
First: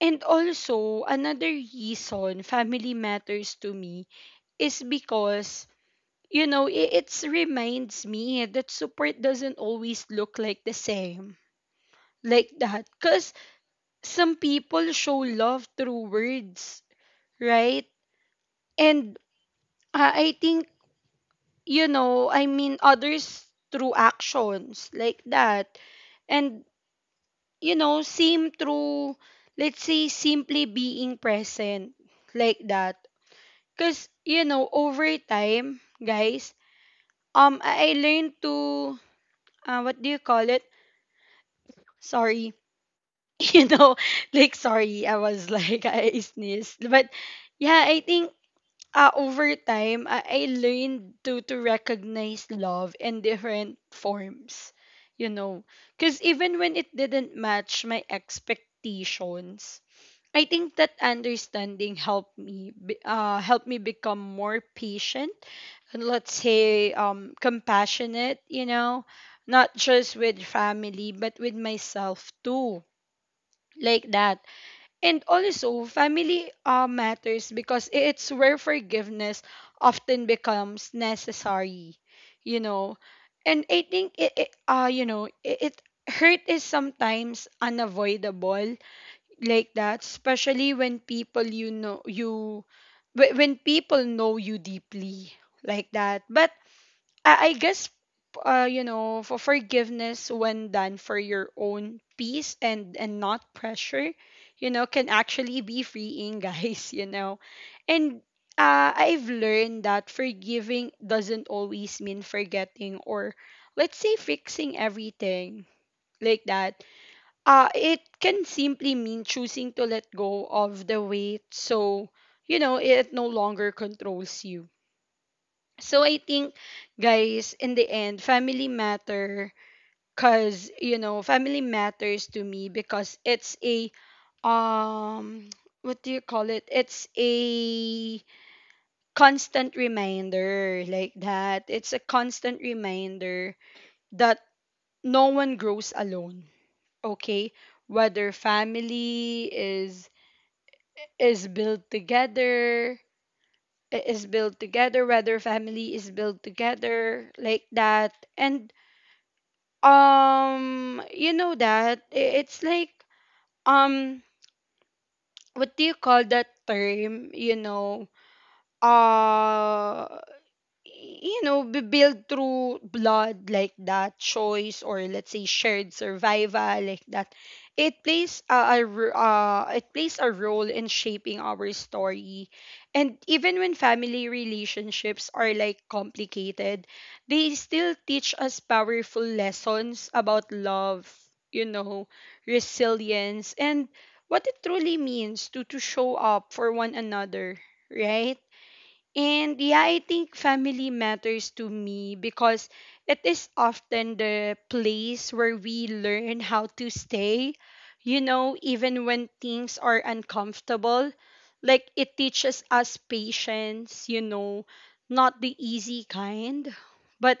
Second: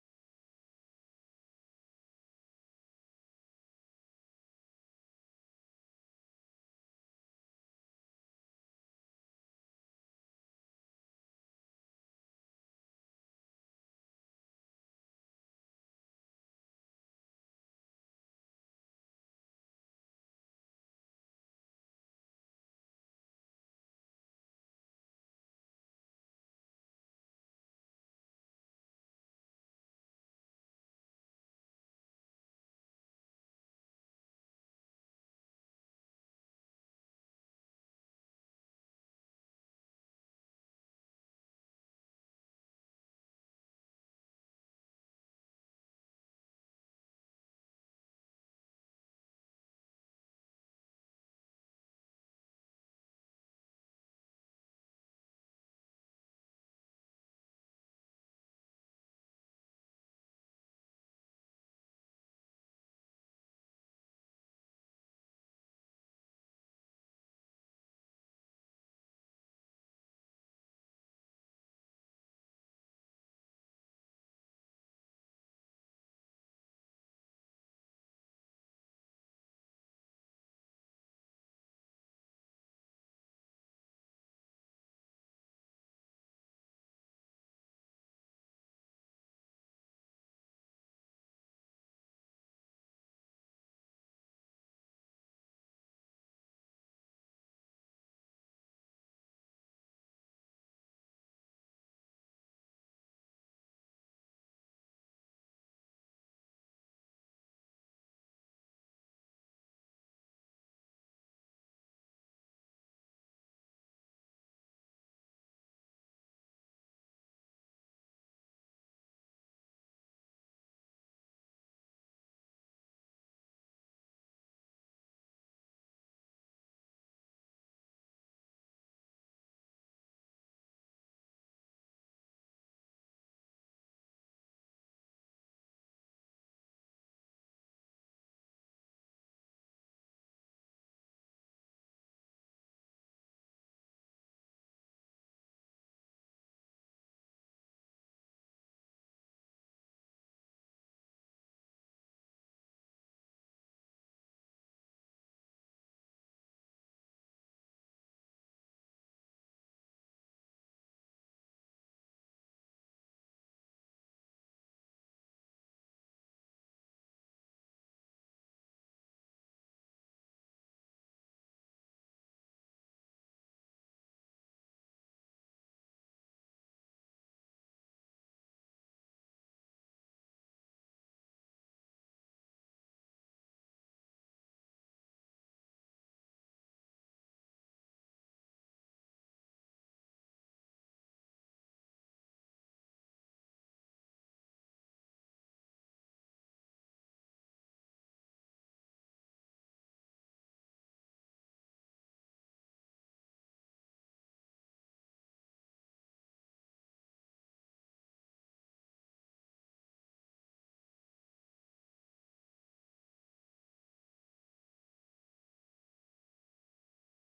A: And also, another reason family matters to me is because, you know, it, it reminds me that support doesn't always look like the same, like that. Because some people show love through words, right? And uh, I think, you know, I mean, others through actions, like that. And, you know, same through, let's say, simply being present, like that. Because, you know, over time, guys, um, I I learned to, uh, what do you call it? Sorry. You know, like sorry I was like I sneezed, but yeah, I think uh, over time, I, I learned to to recognize love in different forms, you know, because even when it didn't match my expectations, I think that understanding helped me be- uh helped me become more patient and, let's say, um compassionate, you know, not just with family but with myself too, like that. And also family uh, matters because i- it's where forgiveness often becomes necessary, you know. And I think it, it uh you know it, it hurt is sometimes unavoidable, like that, especially when people you know you wh- when people know you deeply, like that. But I, I guess uh, you know, for forgiveness when done for your own peace and and not pressure, you know, can actually be freeing. Guys, you know. And uh, I've learned that forgiving doesn't always mean forgetting or, let's say, fixing everything, like that. Uh, it can simply mean choosing to let go of the weight so, you know, it no longer controls you. So I think, guys, in the end, family matter because, you know, family matters to me because it's a um what do you call it, it's a constant reminder, like that. It's a constant reminder that no one grows alone, okay, whether family is is built together I- is built together whether family is built together, like that. And Um, you know that i- it's like um, what do you call that term? You know, uh, you know, be built through blood, like that, choice, or, let's say, shared survival, like that. It plays a, a r- uh, it plays a role in shaping our story, and even when family relationships are like complicated, they still teach us powerful lessons about love, you know, resilience, and what it truly means to to show up for one another, right? And yeah, I think family matters to me because it is often the place where we learn how to stay, you know, even when things are uncomfortable. Like, it teaches us patience, you know, not the easy kind, but,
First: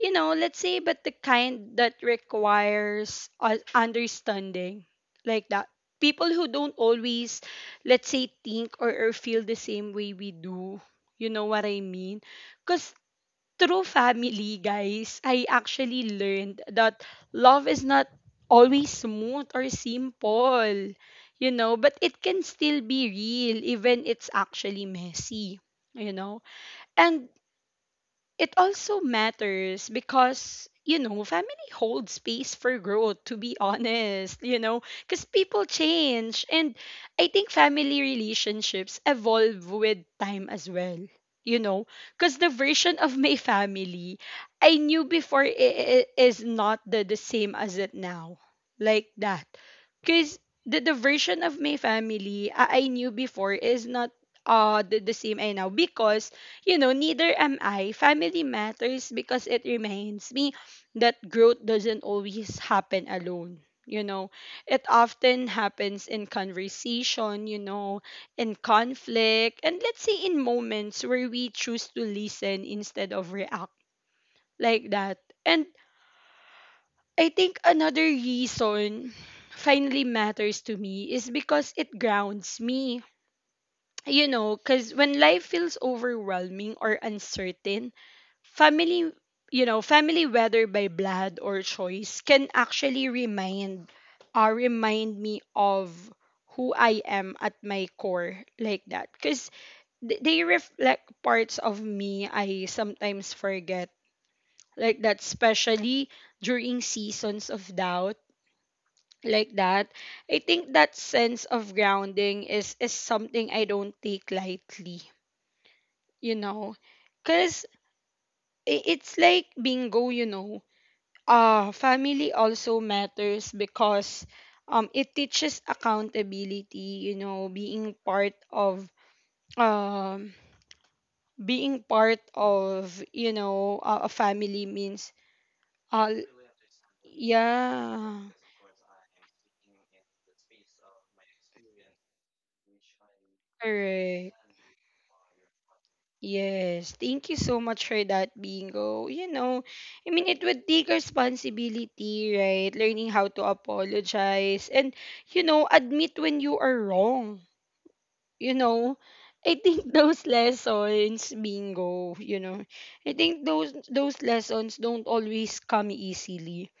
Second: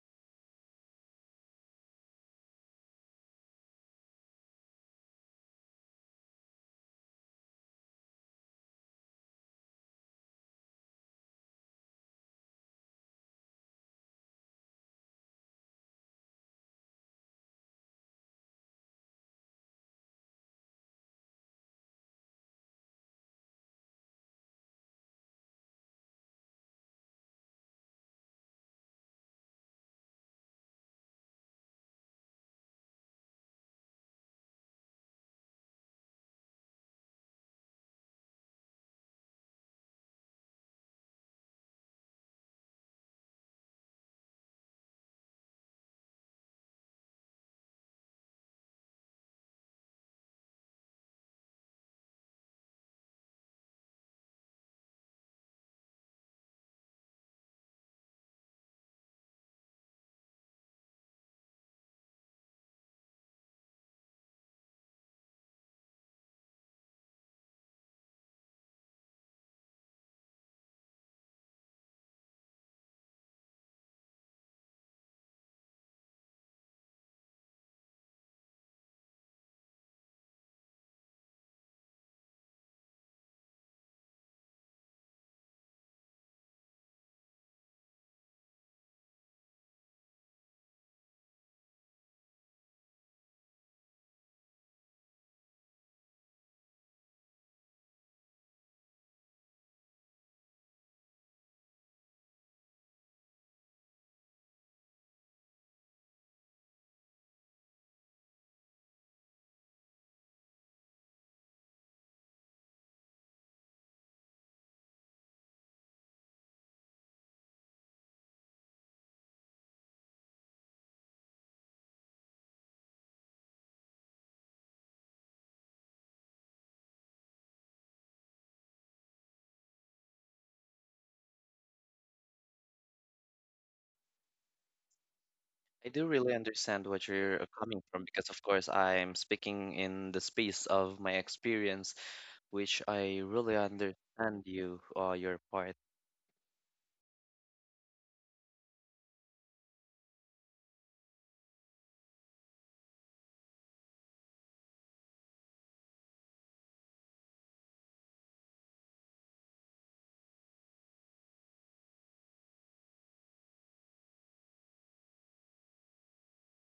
A: you know, let's say, but the kind that requires u- understanding, like that. People who don't always, let's say, think or, or feel the same way we do. You know what I mean? Because through family, guys, I actually learned that love is not always smooth or simple, you know, but it can still be real, even it's actually messy, you know? And it also matters because, you know, family holds space for growth to be honest, you know, because people change, and I think family relationships evolve with time as well, you know, because the version of my family I knew before i- i- is not the, the same as it now, like that. Because the, the version of my family I, I knew before is not uh the, the same I now, because, you know, neither am I. Family matters because it reminds me that growth doesn't always happen alone. You know, it often happens in conversation, you know, in conflict, and, let's say, in moments where we choose to listen instead of react, like that. And I think another reason finally matters to me is because it grounds me, you know, because when life feels overwhelming or uncertain, family, you know, family, whether by blood or choice, can actually remind, uh, remind me of who I am at my core, like that. Because they reflect parts of me I sometimes forget, like that, especially during seasons of doubt, like that. I think that sense of grounding is is something I don't take lightly, you know, because it's like, bingo, you know. Uh family also matters because um it teaches accountability, you know, being part of um being part of you know, a a family means
B: I do
A: uh
B: really understand what you're coming from
A: yeah,
B: because, of course, I'm speaking in the space of my experience, which I really
A: correct.
B: understand you, uh, your part.
A: Yes, thank you so much for that, Bingo. You know, I mean, it would take responsibility, right? Learning how to apologize and, you know, admit when you are wrong. You know, I think those lessons, Bingo, you know, I think those those lessons don't always come easily,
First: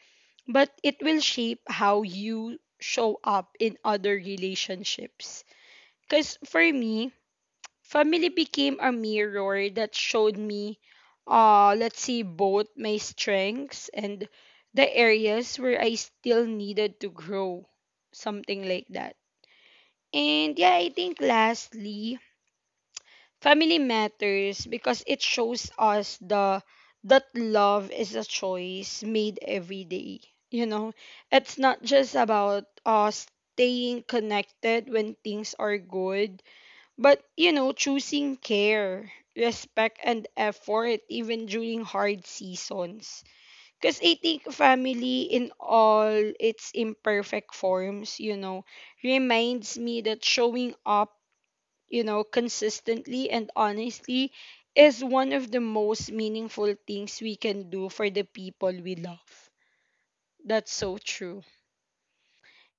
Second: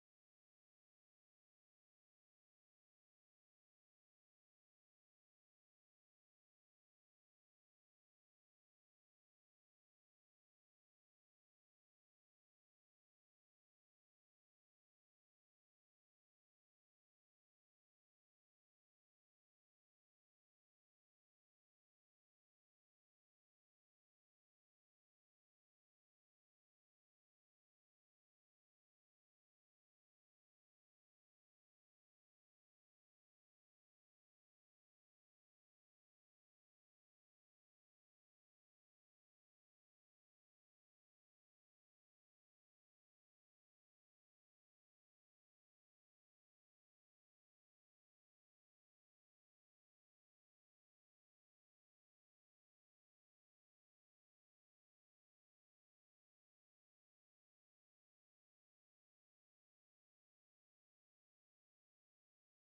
A: but it will shape how you show up in other relationships. Because for me, family became a mirror that showed me, uh, let's see, both my strengths and the areas where I still needed to grow. Something like that. And yeah, I think lastly, family matters because it shows us the that love is a choice made every day. You know, it's not just about uh, staying connected when things are good, but, you know, choosing care, respect, and effort even during hard seasons. Because I think family in all its imperfect forms, you know, reminds me that showing up, you know, consistently and honestly is one of the most meaningful things we can do for the people we love. That's so true.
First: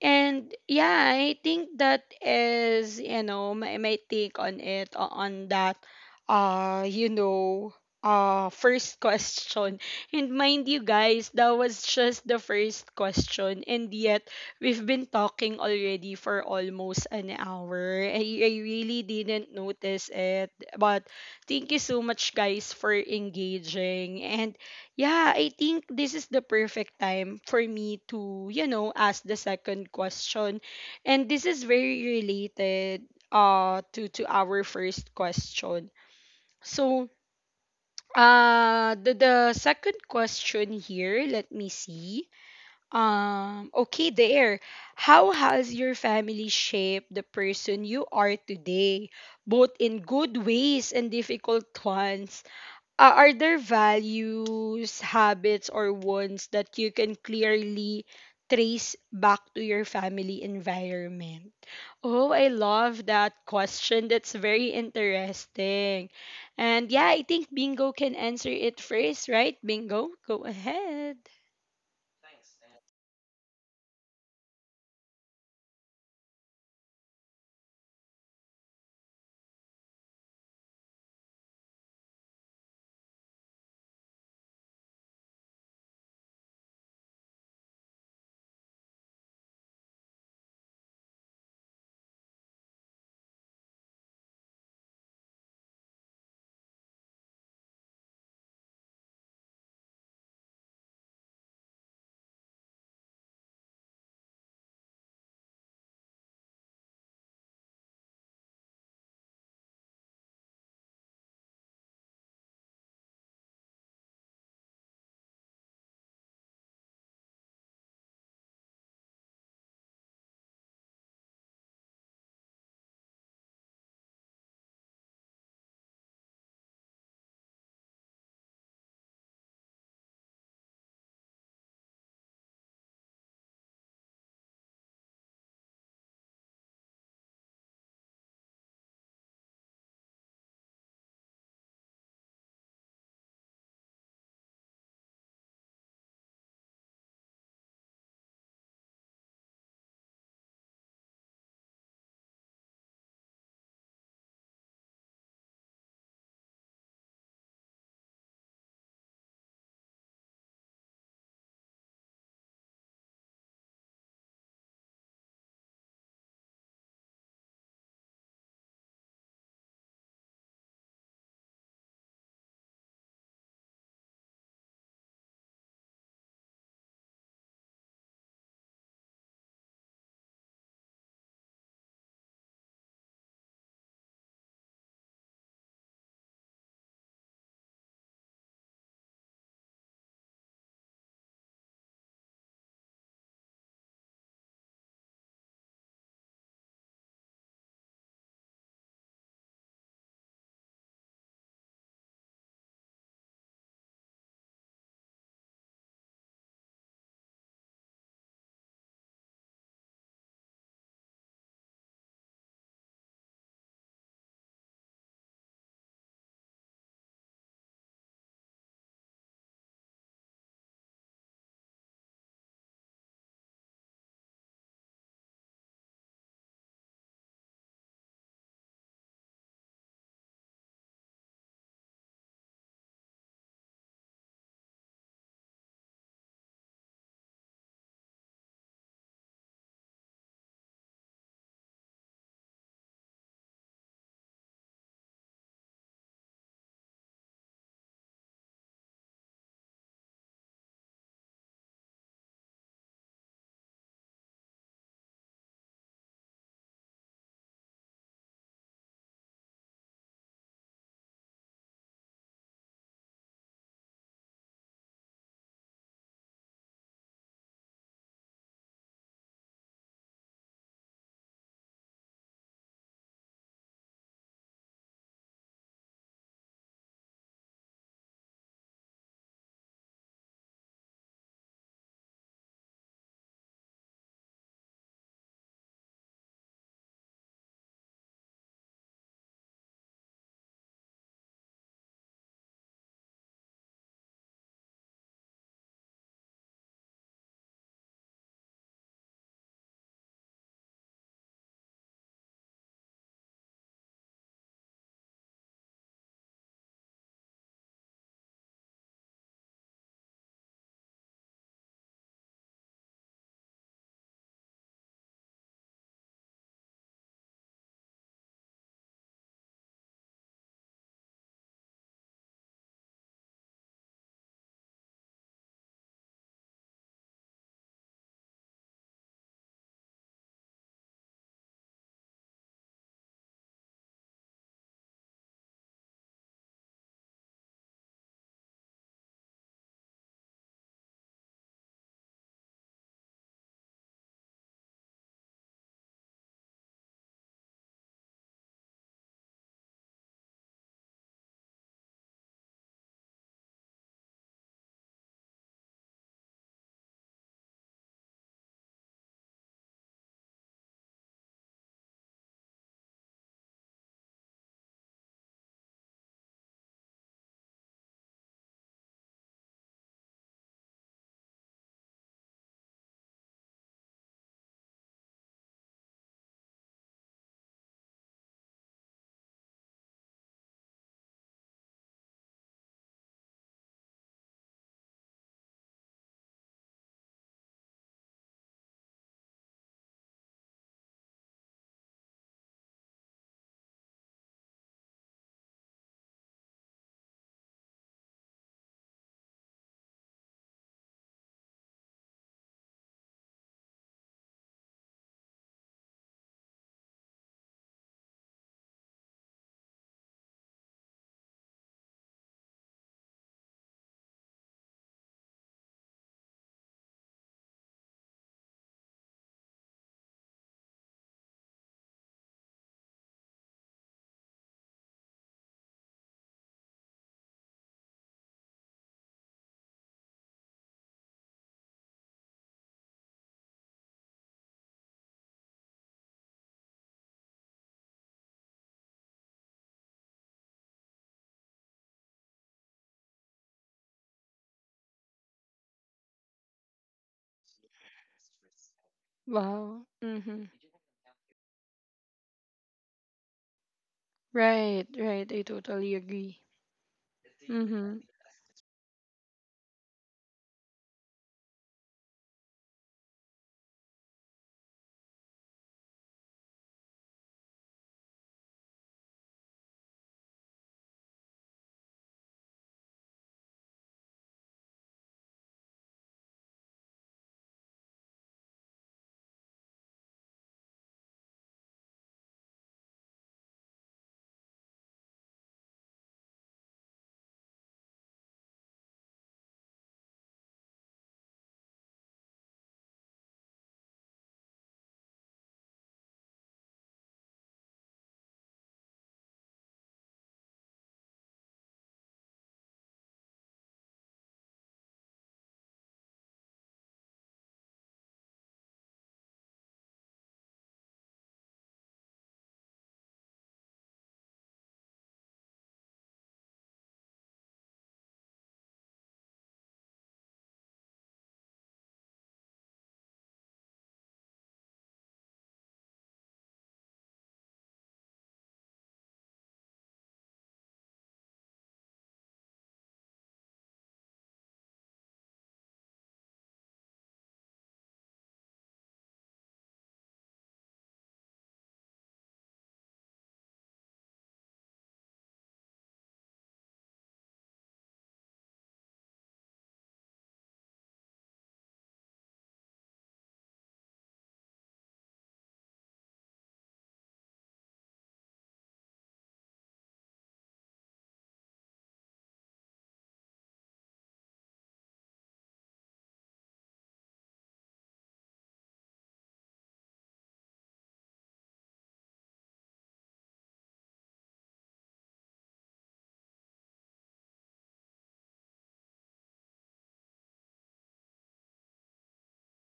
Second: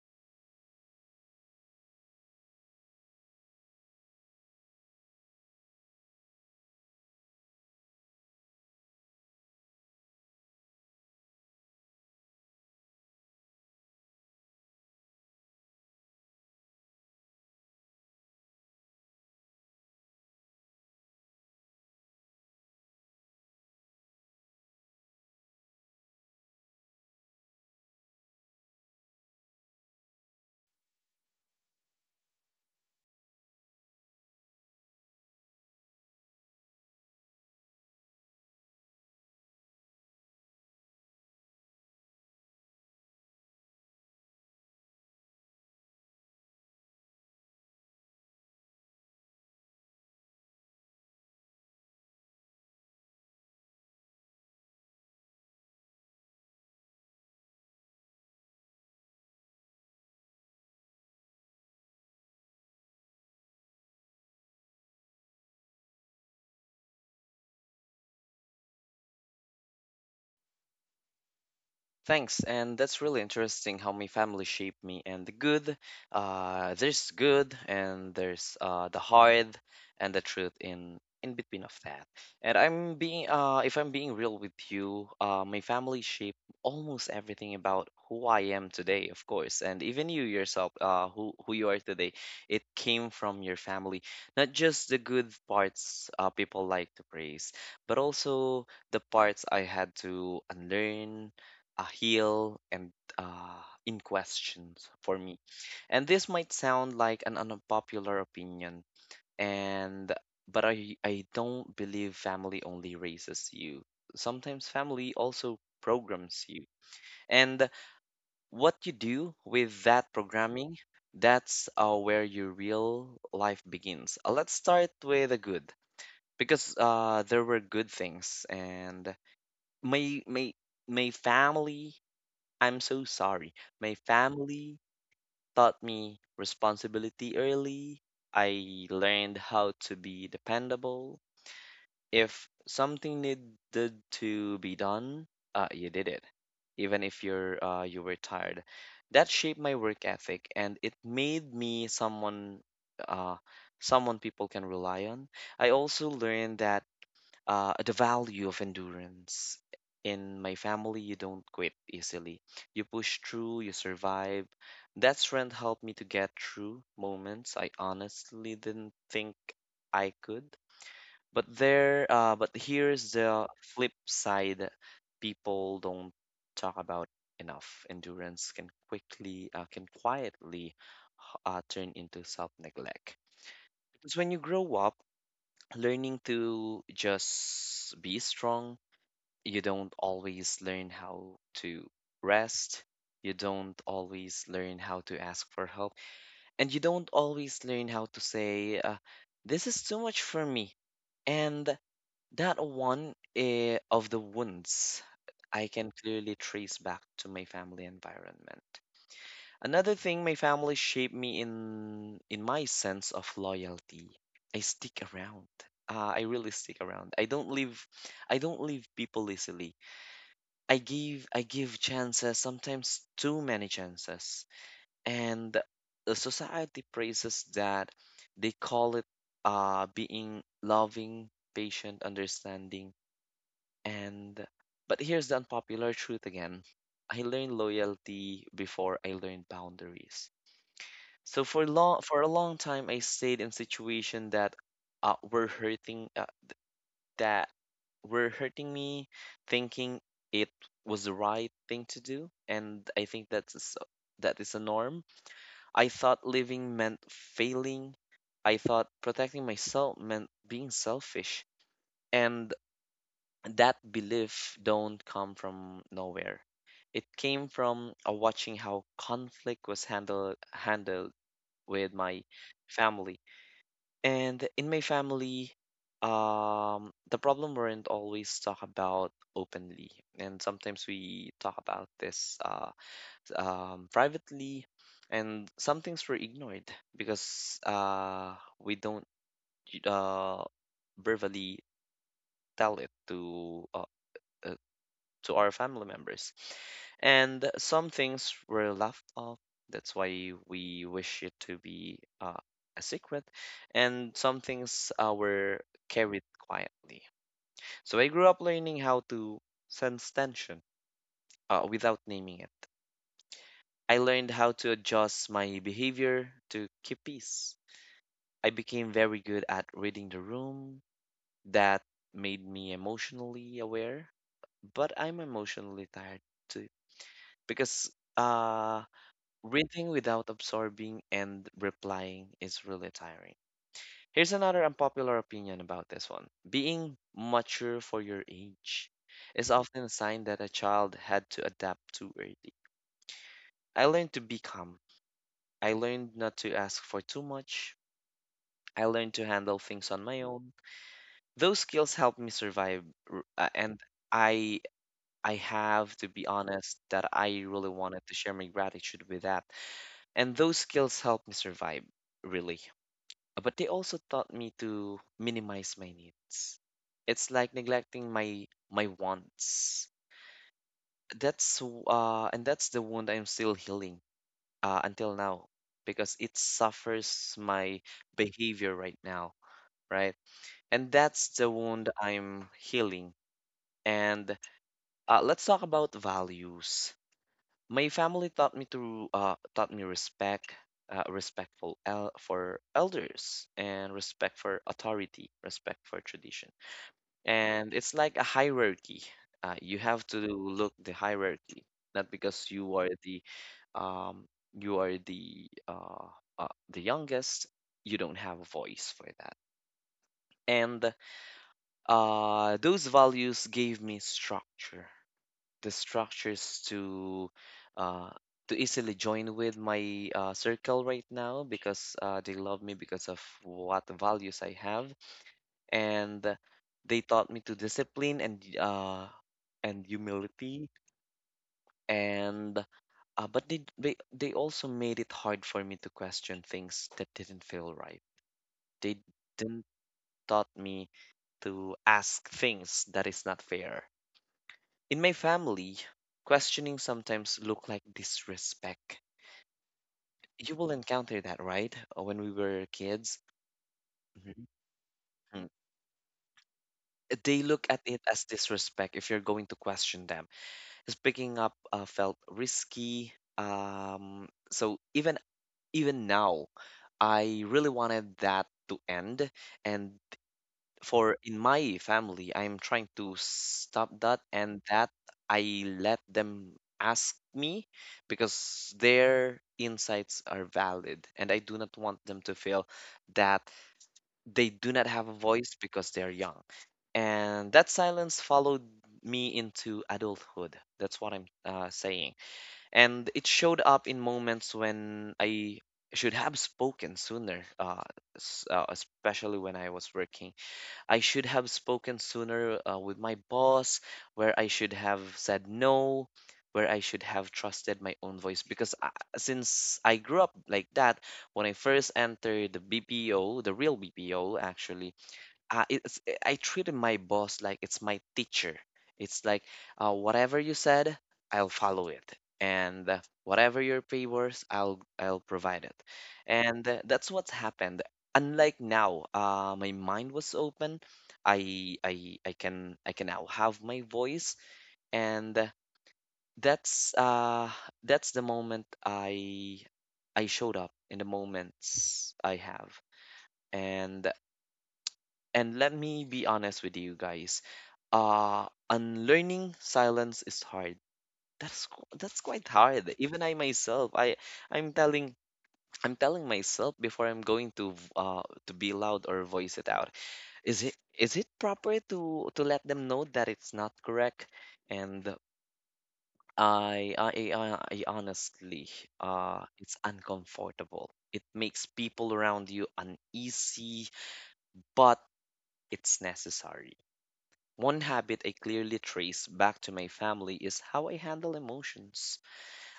A: And yeah, I think that is, you know, my, my take on it, o- on that, uh, you know, uh, first question. And mind you, guys, that was just the first question. And yet, we've been talking already for almost an hour. I, I really didn't notice it. But thank you so much, guys, for engaging. And yeah, I think this is the perfect time for me to, you know, ask the second question. And this is very related uh to to our first question. So, uh the the second question here, let me see. Um okay, there. How has your family shaped the person you are today, both in good ways and difficult ones? Uh, are there values, habits, or wants that you can clearly trace back to your family environment? Oh, I love that question. That's very interesting. And yeah, I think Bingo can answer it first, right? Bingo, go ahead.
B: Thanks, and that's really interesting how my family shaped me. And the good, uh, there's good, and there's uh, the hard, and the truth in in between of that. And I'm being, uh, if I'm being real with you, uh, my family shaped almost everything about who I am today, of course, and even you yourself, uh, who who you are today. It came from your family, not just the good parts uh, people like to praise, but also the parts I had to unlearn a heel and uh, in questions for me. And this might sound like an unpopular opinion, and but I I don't believe family only raises you. Sometimes family also programs you, and what you do with that programming. That's uh, where your real life begins. Uh, let's start with the good, because uh, there were good things, and my my my family I'm so sorry. My family taught me responsibility early. I learned how to be dependable. If something needed to be done, uh, you did it, even if you're uh, you were tired. That shaped my work ethic, and it made me someone uh, someone people can rely on. I also learned that uh, the value of endurance. In my family, you don't quit easily. You push through, you survive. That strength helped me to get through moments I honestly didn't think I could. But there, uh, but here's the flip side people don't talk about enough. Endurance can quickly, uh, can quietly uh, turn into self-neglect. Because when you grow up, learning to just be strong, you don't always learn how to rest. You don't always learn how to ask for help. And you don't always learn how to say, uh, this is too much for me. And that one eh, of the wounds I can clearly trace back to my family environment. Another thing, my family shaped me in in my sense of loyalty. I stick around. Uh, I really stick around. I don't leave. I don't leave people easily. I give I give chances, sometimes too many chances. And the society praises that. They call it uh being loving, patient, understanding, and but here's the unpopular truth again. I learned loyalty before I learned boundaries. So for long for a long time I stayed in situation that uh, were hurting uh, that were hurting me, thinking it was the right thing to do, and I think that's a s- that is a norm. I thought living meant failing. I thought protecting myself meant being selfish, and that belief don't come from nowhere. It came from uh, watching how conflict was handled handled with my family, and in my family, um, the problem weren't always talked about openly, and sometimes we talk about this uh, um, privately, and some things were ignored because uh, we don't uh, verbally tell it to uh, to our family members. And some things were left off. That's why we wish it to be uh, a secret. And some things uh, were carried quietly. So I grew up learning how to sense tension uh, without naming it. I learned how to adjust my behavior to keep peace. I became very good at reading the room. That made me emotionally aware, but I'm emotionally tired too because uh reading without absorbing and replying is really tiring. Here's another unpopular opinion about this one. Being mature for your age is often a sign that a child had to adapt too early. I learned to be calm. I learned not to ask for too much. I learned to handle things on my own. Those skills helped me survive, r- uh, and I I have to be honest that I really wanted to share my gratitude with that. And those skills helped me survive, really. But they also taught me to minimize my needs. It's like neglecting my my wants. That's w- uh and that's the wound I'm still healing uh until now because it suffers my behavior right now, right? And that's the wound I'm healing. And uh, let's talk about values. My family taught me to uh, taught me respect, uh, respectful el- for elders, and respect for authority, respect for tradition. And it's like a hierarchy. Uh, you have to look the hierarchy, not because you are the um, you are the uh, uh, the youngest. You don't have a voice for that. And uh, those values gave me structure, the structures to uh, to easily join with my uh, circle right now because uh, they love me because of what values I have, and they taught me to discipline and uh, and humility and uh, but they, they they also made it hard for me to question things that didn't feel right. They didn't taught me to ask things that is not fair. In my family, questioning sometimes look like disrespect.
A: Wow. Mm-hmm.
B: You will encounter that, right? Uh, when we were kids, mhm,
A: Right, right. I
B: mm,
A: totally agree.
B: they look at
A: Mm-hmm.
B: it as disrespect if you're going to question them. Is picking up uh, felt risky. Um, so even even now, I really wanted that to end, and for in my family, I'm trying to stop that and that I let them ask me because their insights are valid and I do not want them to feel that they do not have a voice because they're young. And that silence followed me into adulthood. That's what I'm uh, saying. And it showed up in moments when I should have spoken sooner, uh, s- uh, especially when I was working I should have spoken sooner uh, with my boss, where I should have said no, where I should have trusted my own voice. Because I, since I grew up like that, when I first entered the B P O, the real B P O actually, uh, it's eh, I treated my boss like it's my teacher. It's like uh, whatever you said, I'll follow it, and uh, whatever your pay was, I'll I'll provide it, and uh, that's what's happened. Unlike now, uh, my mind was open. I I I can I can now have my voice, and uh, that's uh that's the moment I I showed up in the moments I have, and and let me be honest with you guys. Uh, unlearning silence is hard. That's qu- that's quite hard. Even I myself, I I'm telling I'm telling myself before I'm going to v- uh to be loud or voice it out. Is it is it proper to to let them know that it's not correct? And I I I, I honestly uh it's uncomfortable. It makes people around you uneasy, but it's necessary. One habit I clearly trace back to my family is how I handle emotions,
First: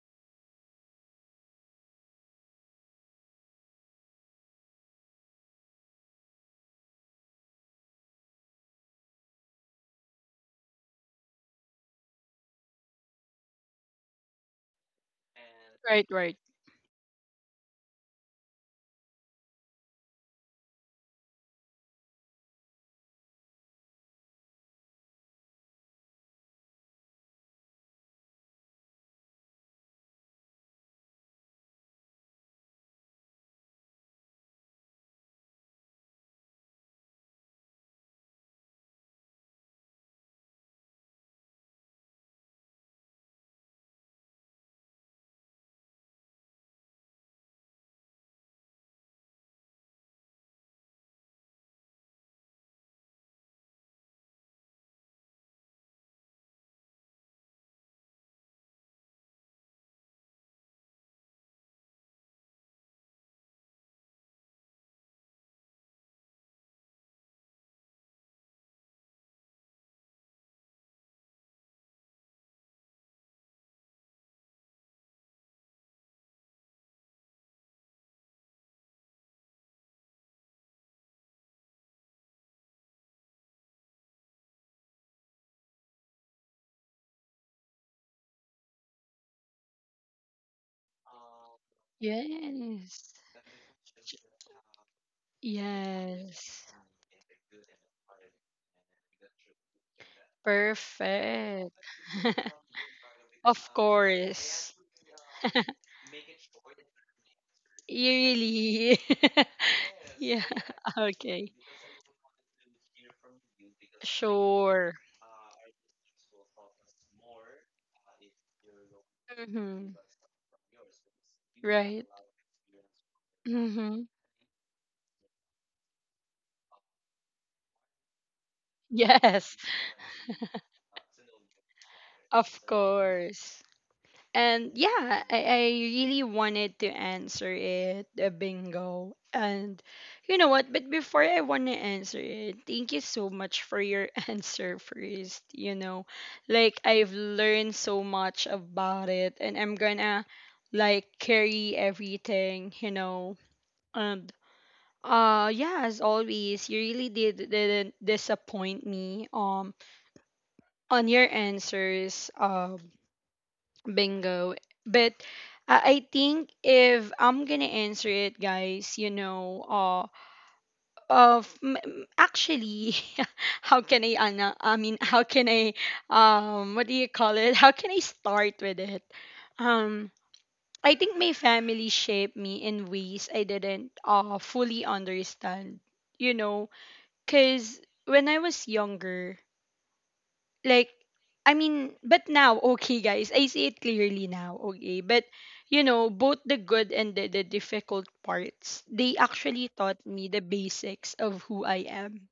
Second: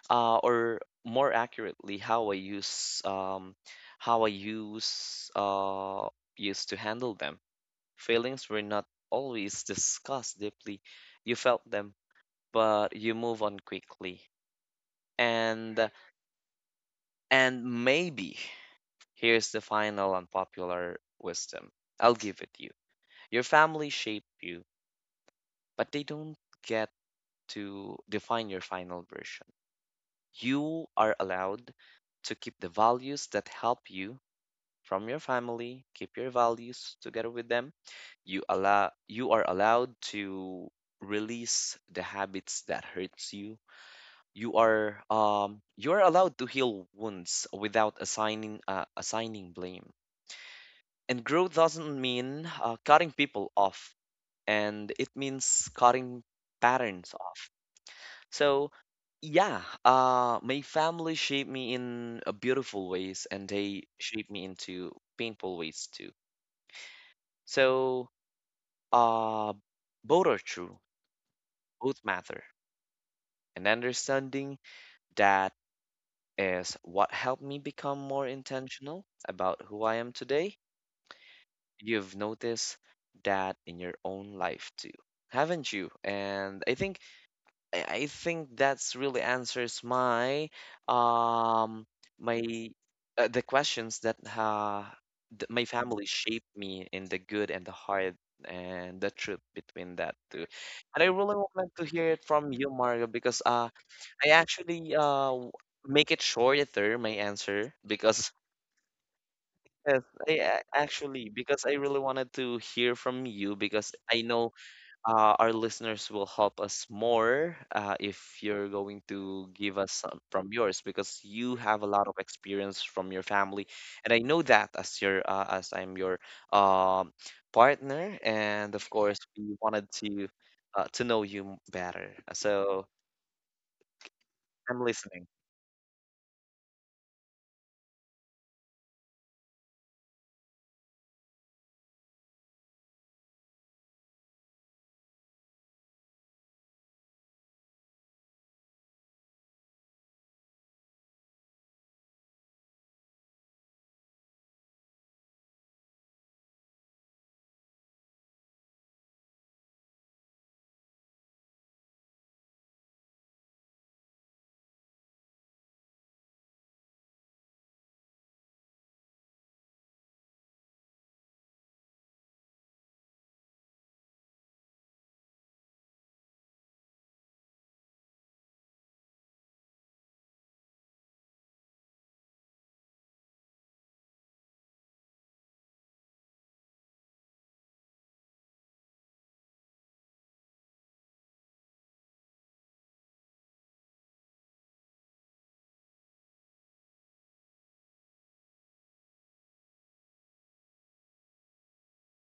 B: uh, or more accurately, how I use um, how I use uh, used to handle them. Feelings were not always discussed deeply. You felt them, but you move on quickly. And
A: Right, right.
B: and maybe here's the final unpopular wisdom. I'll give it you. Your family shaped you, but they don't get to define your final version. You are allowed to keep the values that help you from your family, keep your values together with them. You allow you are allowed to release the habits that hurts you. You are um you are allowed to heal wounds without assigning uh, assigning blame. And growth doesn't mean uh, cutting people off, and it means cutting patterns off. So, yeah, uh, my family shaped me in a beautiful ways, and they shaped me into painful ways too. So, uh, both are true, both matter, and understanding that is what helped me become more intentional about who I am today. You've noticed that in your own life too, haven't you? And I think I I think that's really answers my um my
A: Yes.
B: uh, the questions
A: Ch-
B: that uh, th- my family shaped
A: Yes.
B: me in the good and the hard and the truth between that two. And I really wanted
A: Perfect.
B: to hear it from you, Mario, because
A: Of
B: uh I
A: course.
B: actually uh w- make it shorter my answer
A: You
B: because
A: really.
B: yes, I
A: Yeah.
B: a- actually
A: Okay.
B: because I really wanted to hear from you because I know
A: Sure.
B: uh, our listeners will help us more uh, if you're going to give
A: Mm-hmm.
B: us some from yours because you have a
A: Right.
B: lot of experience from your family,
A: Mm-hmm.
B: and I know that as your uh, as I'm your um, partner, and of course
A: Yes.
B: we wanted to uh, to know you m- better.
A: Of
B: So
A: course. And
B: I'm
A: yeah,
B: listening.
A: I, I really wanted to answer it, the bingo. And you know what? But before I want to answer it, thank you so much for your answer first. You know, like, I've learned so much about it, and I'm gonna like carry everything, you know. And uh, yeah, as always, you really did didn't disappoint me. Um, on your answers. Um Bingo. But uh, I think if I'm gonna answer it, guys, you know, uh, of m- m- actually, how can I, ana- I mean, how can I, um, what do you call it? How can I start with it? Um, I think my family shaped me in ways I didn't uh fully understand, you know, cause when I was younger, like, I mean, but now okay, guys, I see it clearly now, okay? But you know, both the good and the, the difficult parts, they actually taught me the basics of who I am.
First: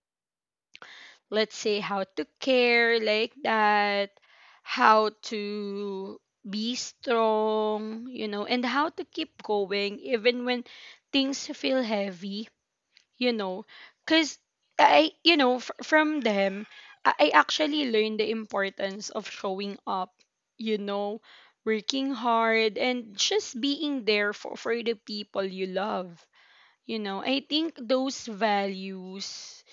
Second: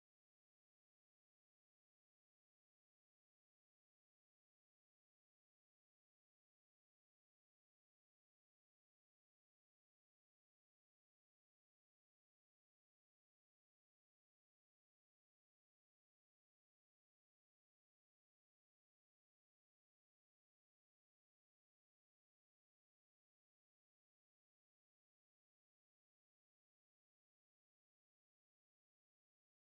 A: Let's say how to care, like that, how to be strong, you know, and how to keep going even when things feel heavy, you know, because I, you know, f- from them I-, I actually learned the importance of showing up, you know, working hard, and just being there for, for the people you love. You know, I think those values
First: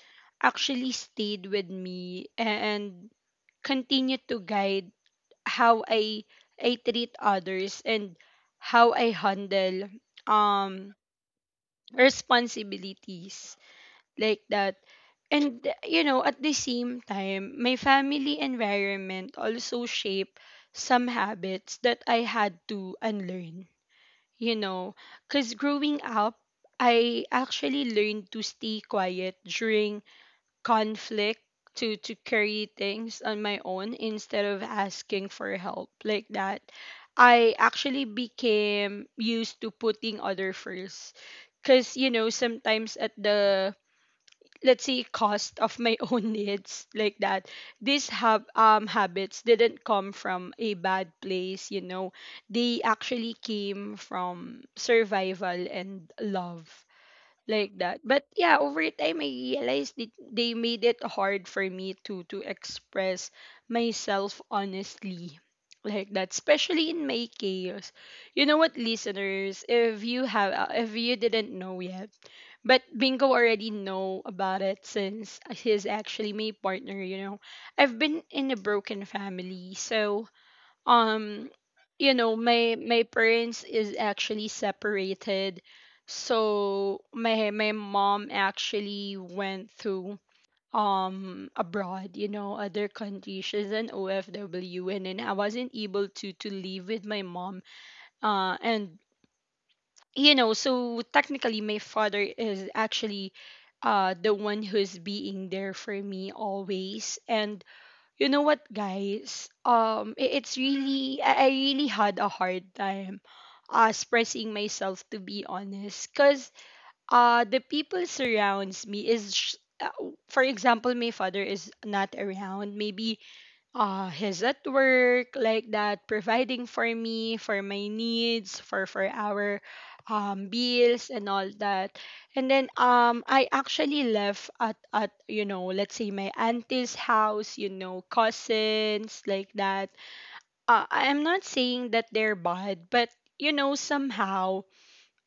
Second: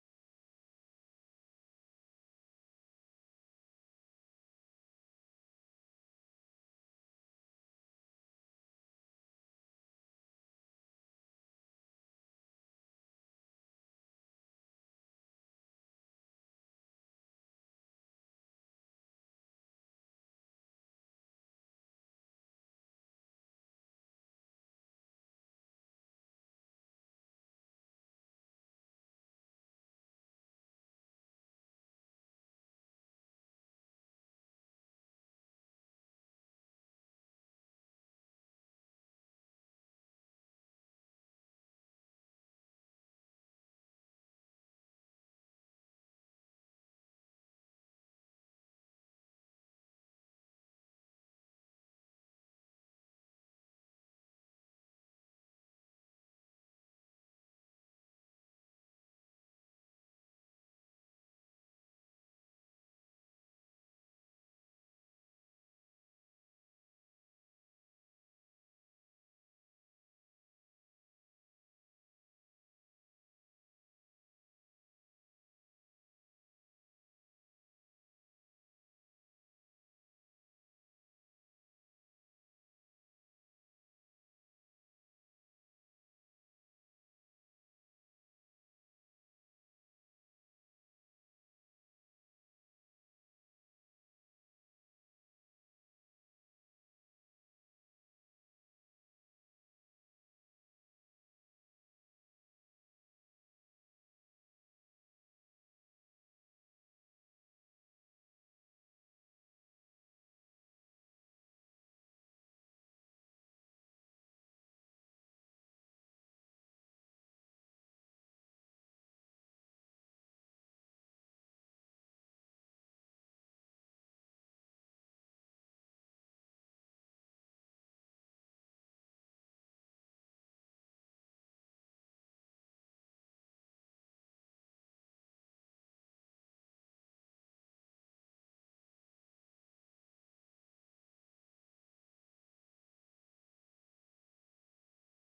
A: actually stayed with me and continue to guide how I i treat others and how I handle um responsibilities, like that. And you know, at the same time, my family environment also shaped some habits that I had to unlearn. You know, cuz growing up, I actually learned to stay quiet during conflict to to carry things on my own instead of asking for help like that. I actually became used to putting other first cuz you know, sometimes at the, let's say, cost of my own needs like that. These hab- um habits didn't come from a bad place, you know, they actually came from survival and love like that. But yeah, over time I realized that they made it hard for me to to express myself honestly, like that, especially in my chaos. You know what, listeners, if you have uh, if you didn't know yet, but Bingo already know about it since he's actually my partner, you know. I've been in a broken family. So, um, you know, my my parents is actually separated. So, my my mom actually went to um abroad, you know, other countries. She's an O F W and then I wasn't able to to live with my mom. Uh and you know, so technically, my father is actually uh, the one who's being there for me always. And you know what, guys? Um, i- it's really, I I really had a hard time uh, expressing myself, to be honest, because uh, the people surrounds me is, sh- uh, for example, my father is not around. Maybe uh his at work like that, providing for me, for my needs, for for our um bills and all that. And then um I actually left at at you know, let's say my auntie's house, you know, cousins like that. uh, I'm not saying that they're bad, but you know, somehow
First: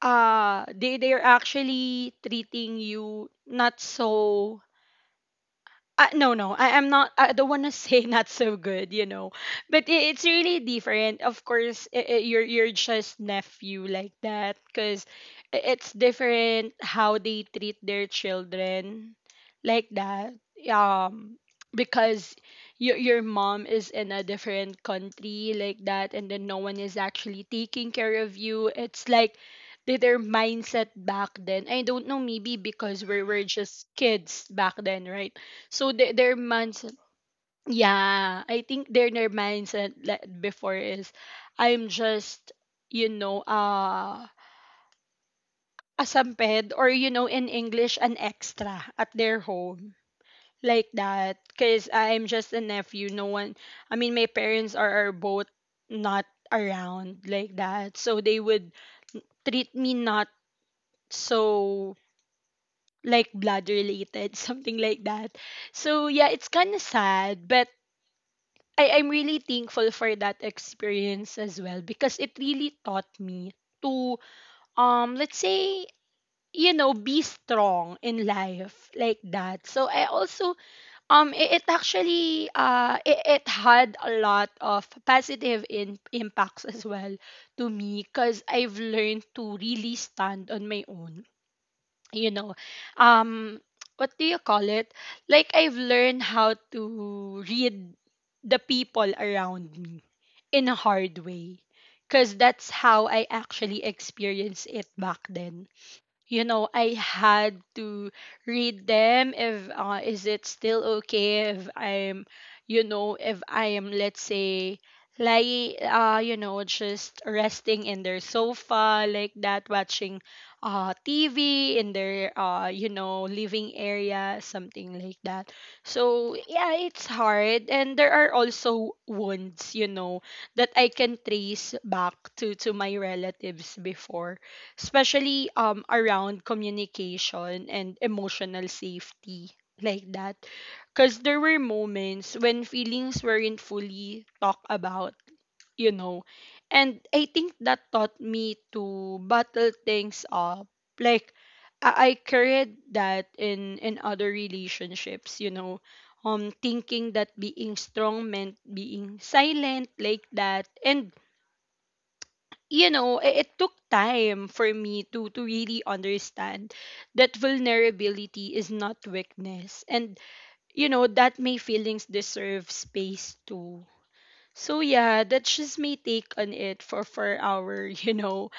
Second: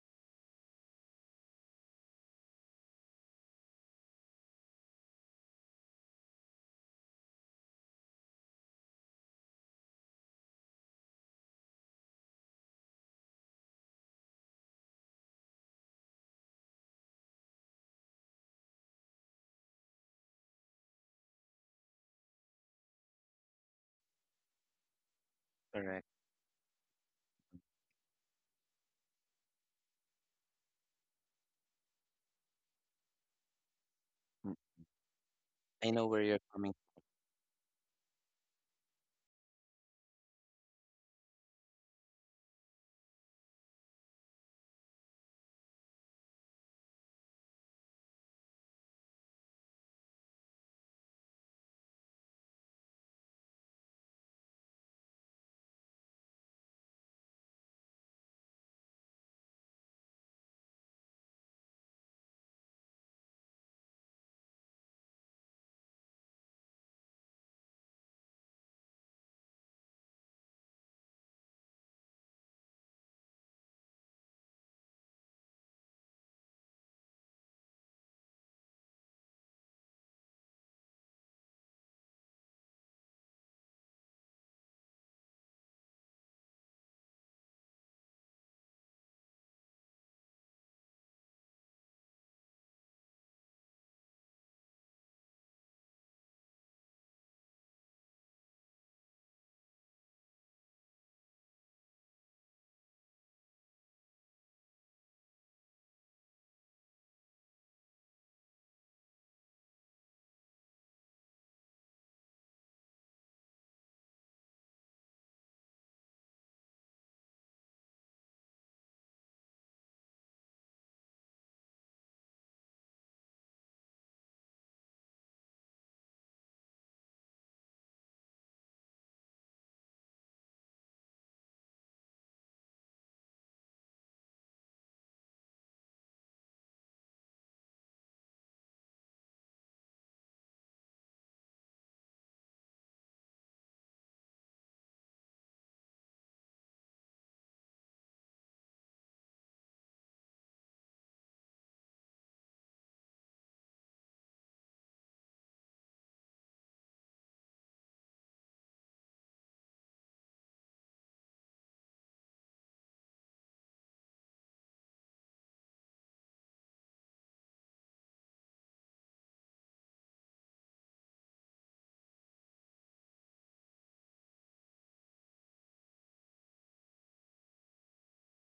A: uh they they're actually treating you not so uh, no, no, I, I'm not. I don't want to say not so good, you know, but I it's really different. Of course, i i- you're you're just nephew like that, cause it's different how they treat their children, like that. Um, because your your mom is in a different country like
B: Correct.
A: that, and then no one is actually taking care of you. It's like the- their mindset back then. I don't know, maybe because we were just kids
B: Mm,
A: back then, right?
B: I
A: So
B: know
A: their
B: where
A: their
B: you're coming.
A: mindset, yeah, I think their their mindset like before is, I'm just, you know, uh, a samped, or you know, in English, an extra at their home like that. Cause I'm just a nephew. No one, I mean, my parents are, are both not around like that, so they would treat me not so like blood related, something like that. So yeah, it's kind of sad, but I I'm really thankful for that experience as well because it really taught me to, um let's say, you know, be strong in life like that. So I also um it, it actually uh it, it had a lot of positive in, impacts as well to me because I've learned to really stand on my own, you know. um what do you call it, like I've learned how to read the people around me in a hard way because that's how I actually experienced it back then. You know, I had to read them if uh, is it still okay if I'm, you know, if I am, let's say, like uh you know, just resting in their sofa like that, watching uh TV in their uh you know, living area, something like that. So yeah, it's hard, and there are also wounds, you know, that I can trace back to to my relatives before, especially um around communication and emotional safety like that, because there were moments when feelings weren't fully talked about, you know. And I think that taught me to bottle things up, like i, I carried that in in other relationships, you know. Um thinking that being strong meant being silent like that. And you know, it, it took time for me to to really understand that vulnerability is not weakness, and you know, that my feelings deserve space too. So yeah, that's just my take on it for for our, you know,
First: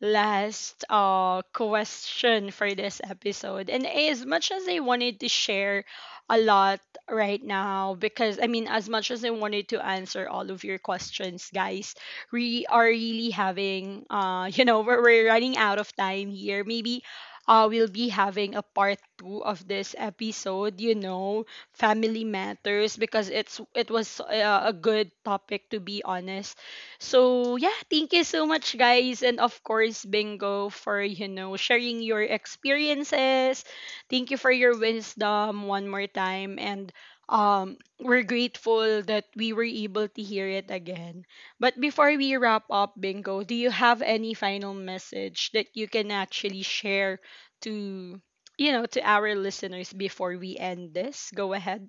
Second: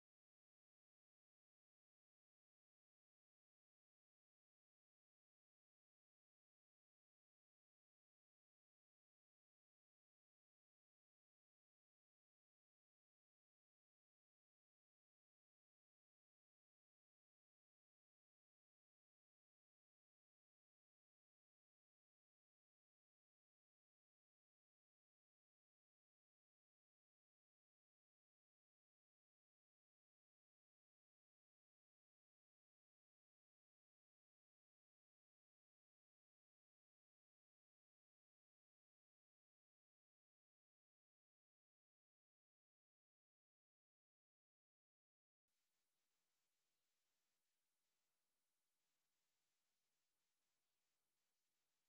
A: last uh question for this episode. And as much as I wanted to share a lot right now, because I mean, as much as I wanted to answer all of your questions, guys, we are really having uh, you know, we're, we're running out of time here. Maybe uh, we'll be having a part two of this episode, you know, family matters, because it's it was uh, a good topic, to be honest. So yeah, thank you so much guys, and of course Bingo, for you know, sharing your experiences. Thank you for your wisdom one more time, and um we're grateful that we were able to hear it again. But before we wrap up, Bingo, do you have any final message that you can actually share to, you know, to our listeners before we end this? Go ahead.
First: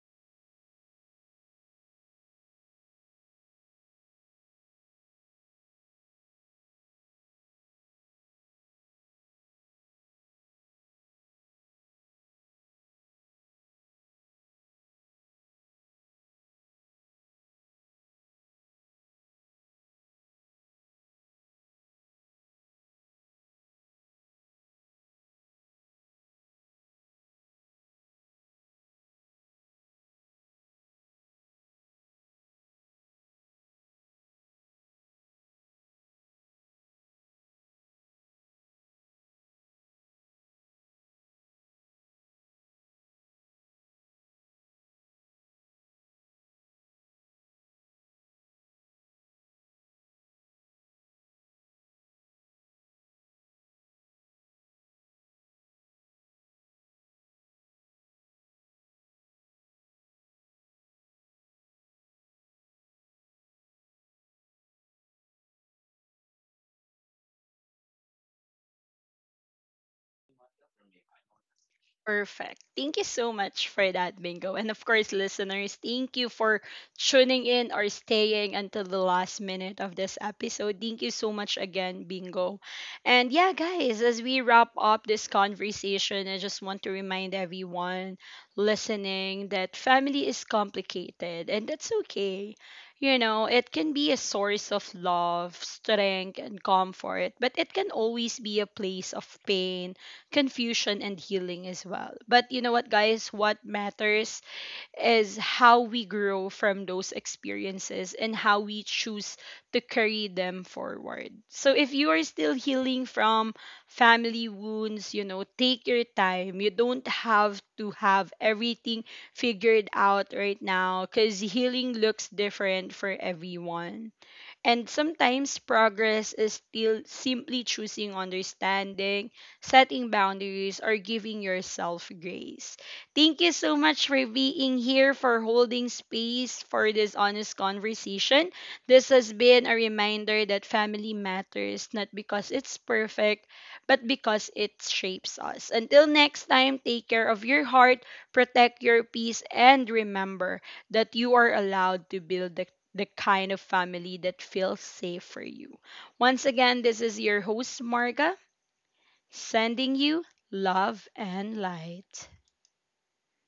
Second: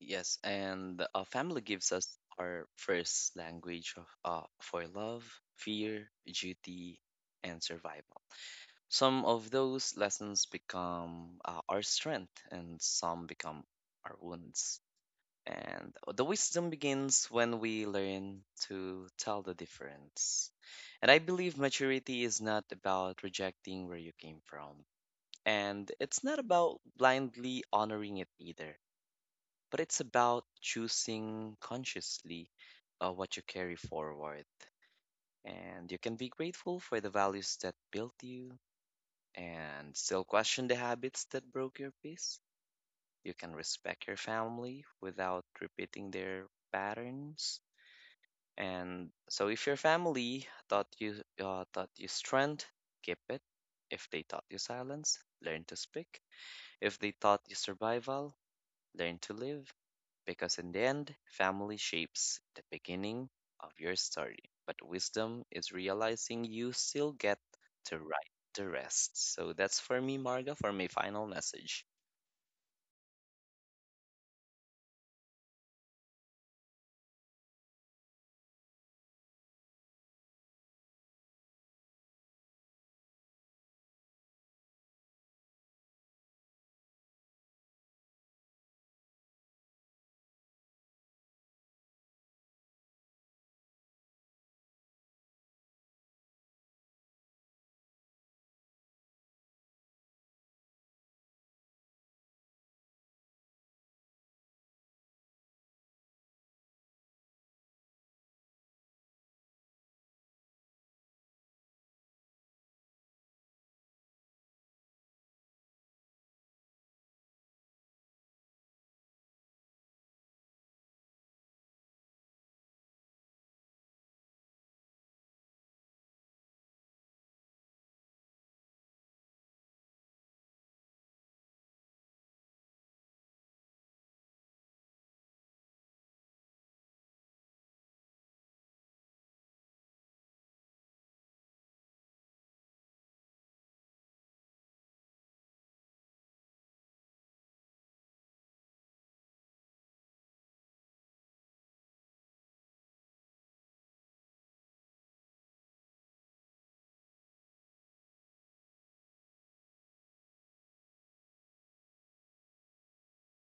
B: Yes, and uh, family gives us our first language of uh, for love, fear, duty, and survival. Some of those lessons become uh, our strength, and some become our wounds. And the wisdom begins when we learn to tell the difference. And I believe maturity is not about rejecting where you came from, and it's not about blindly honoring it either, but it's about choosing consciously uh, what you carry forward. And you can be grateful for the values that built you and still question the habits that broke your peace. You can respect your family without repeating their patterns. And so, if your family taught you uh, taught you strength, keep it. If they taught you silence, learn to speak. If they taught you survival, learn to live because in the end, family shapes the beginning of your story. But wisdom is realizing you still get to write the rest. So that's for me, Marga, for my final message.
A: Perfect. Thank you so much for that, Bingo. And of course, listeners, thank you for tuning in or staying until the last minute of this episode. Thank you so much again, Bingo. And yeah, guys, as we wrap up this conversation, I just want to remind everyone listening that family is complicated, and that's okay. You know, it can be a source of love, strength, and comfort, but it can always be a place of pain, confusion, and healing as well. But you know what, guys? What matters is how we grow from those experiences and how we choose to carry them forward. So if you are still healing from family wounds, you know, take your time. You don't have to have everything figured out right now, because healing looks different for everyone. And sometimes progress is still simply choosing understanding, setting boundaries, or giving yourself grace. Thank you so much for being here, for holding space for this honest conversation. This has been a reminder that family matters, not because it's perfect, but because it shapes us. Until next time, take care of your heart, protect your peace, and remember that you are allowed to build the the kind of family that feels safe for you. Once again, this is your host, Marga, sending you love and light.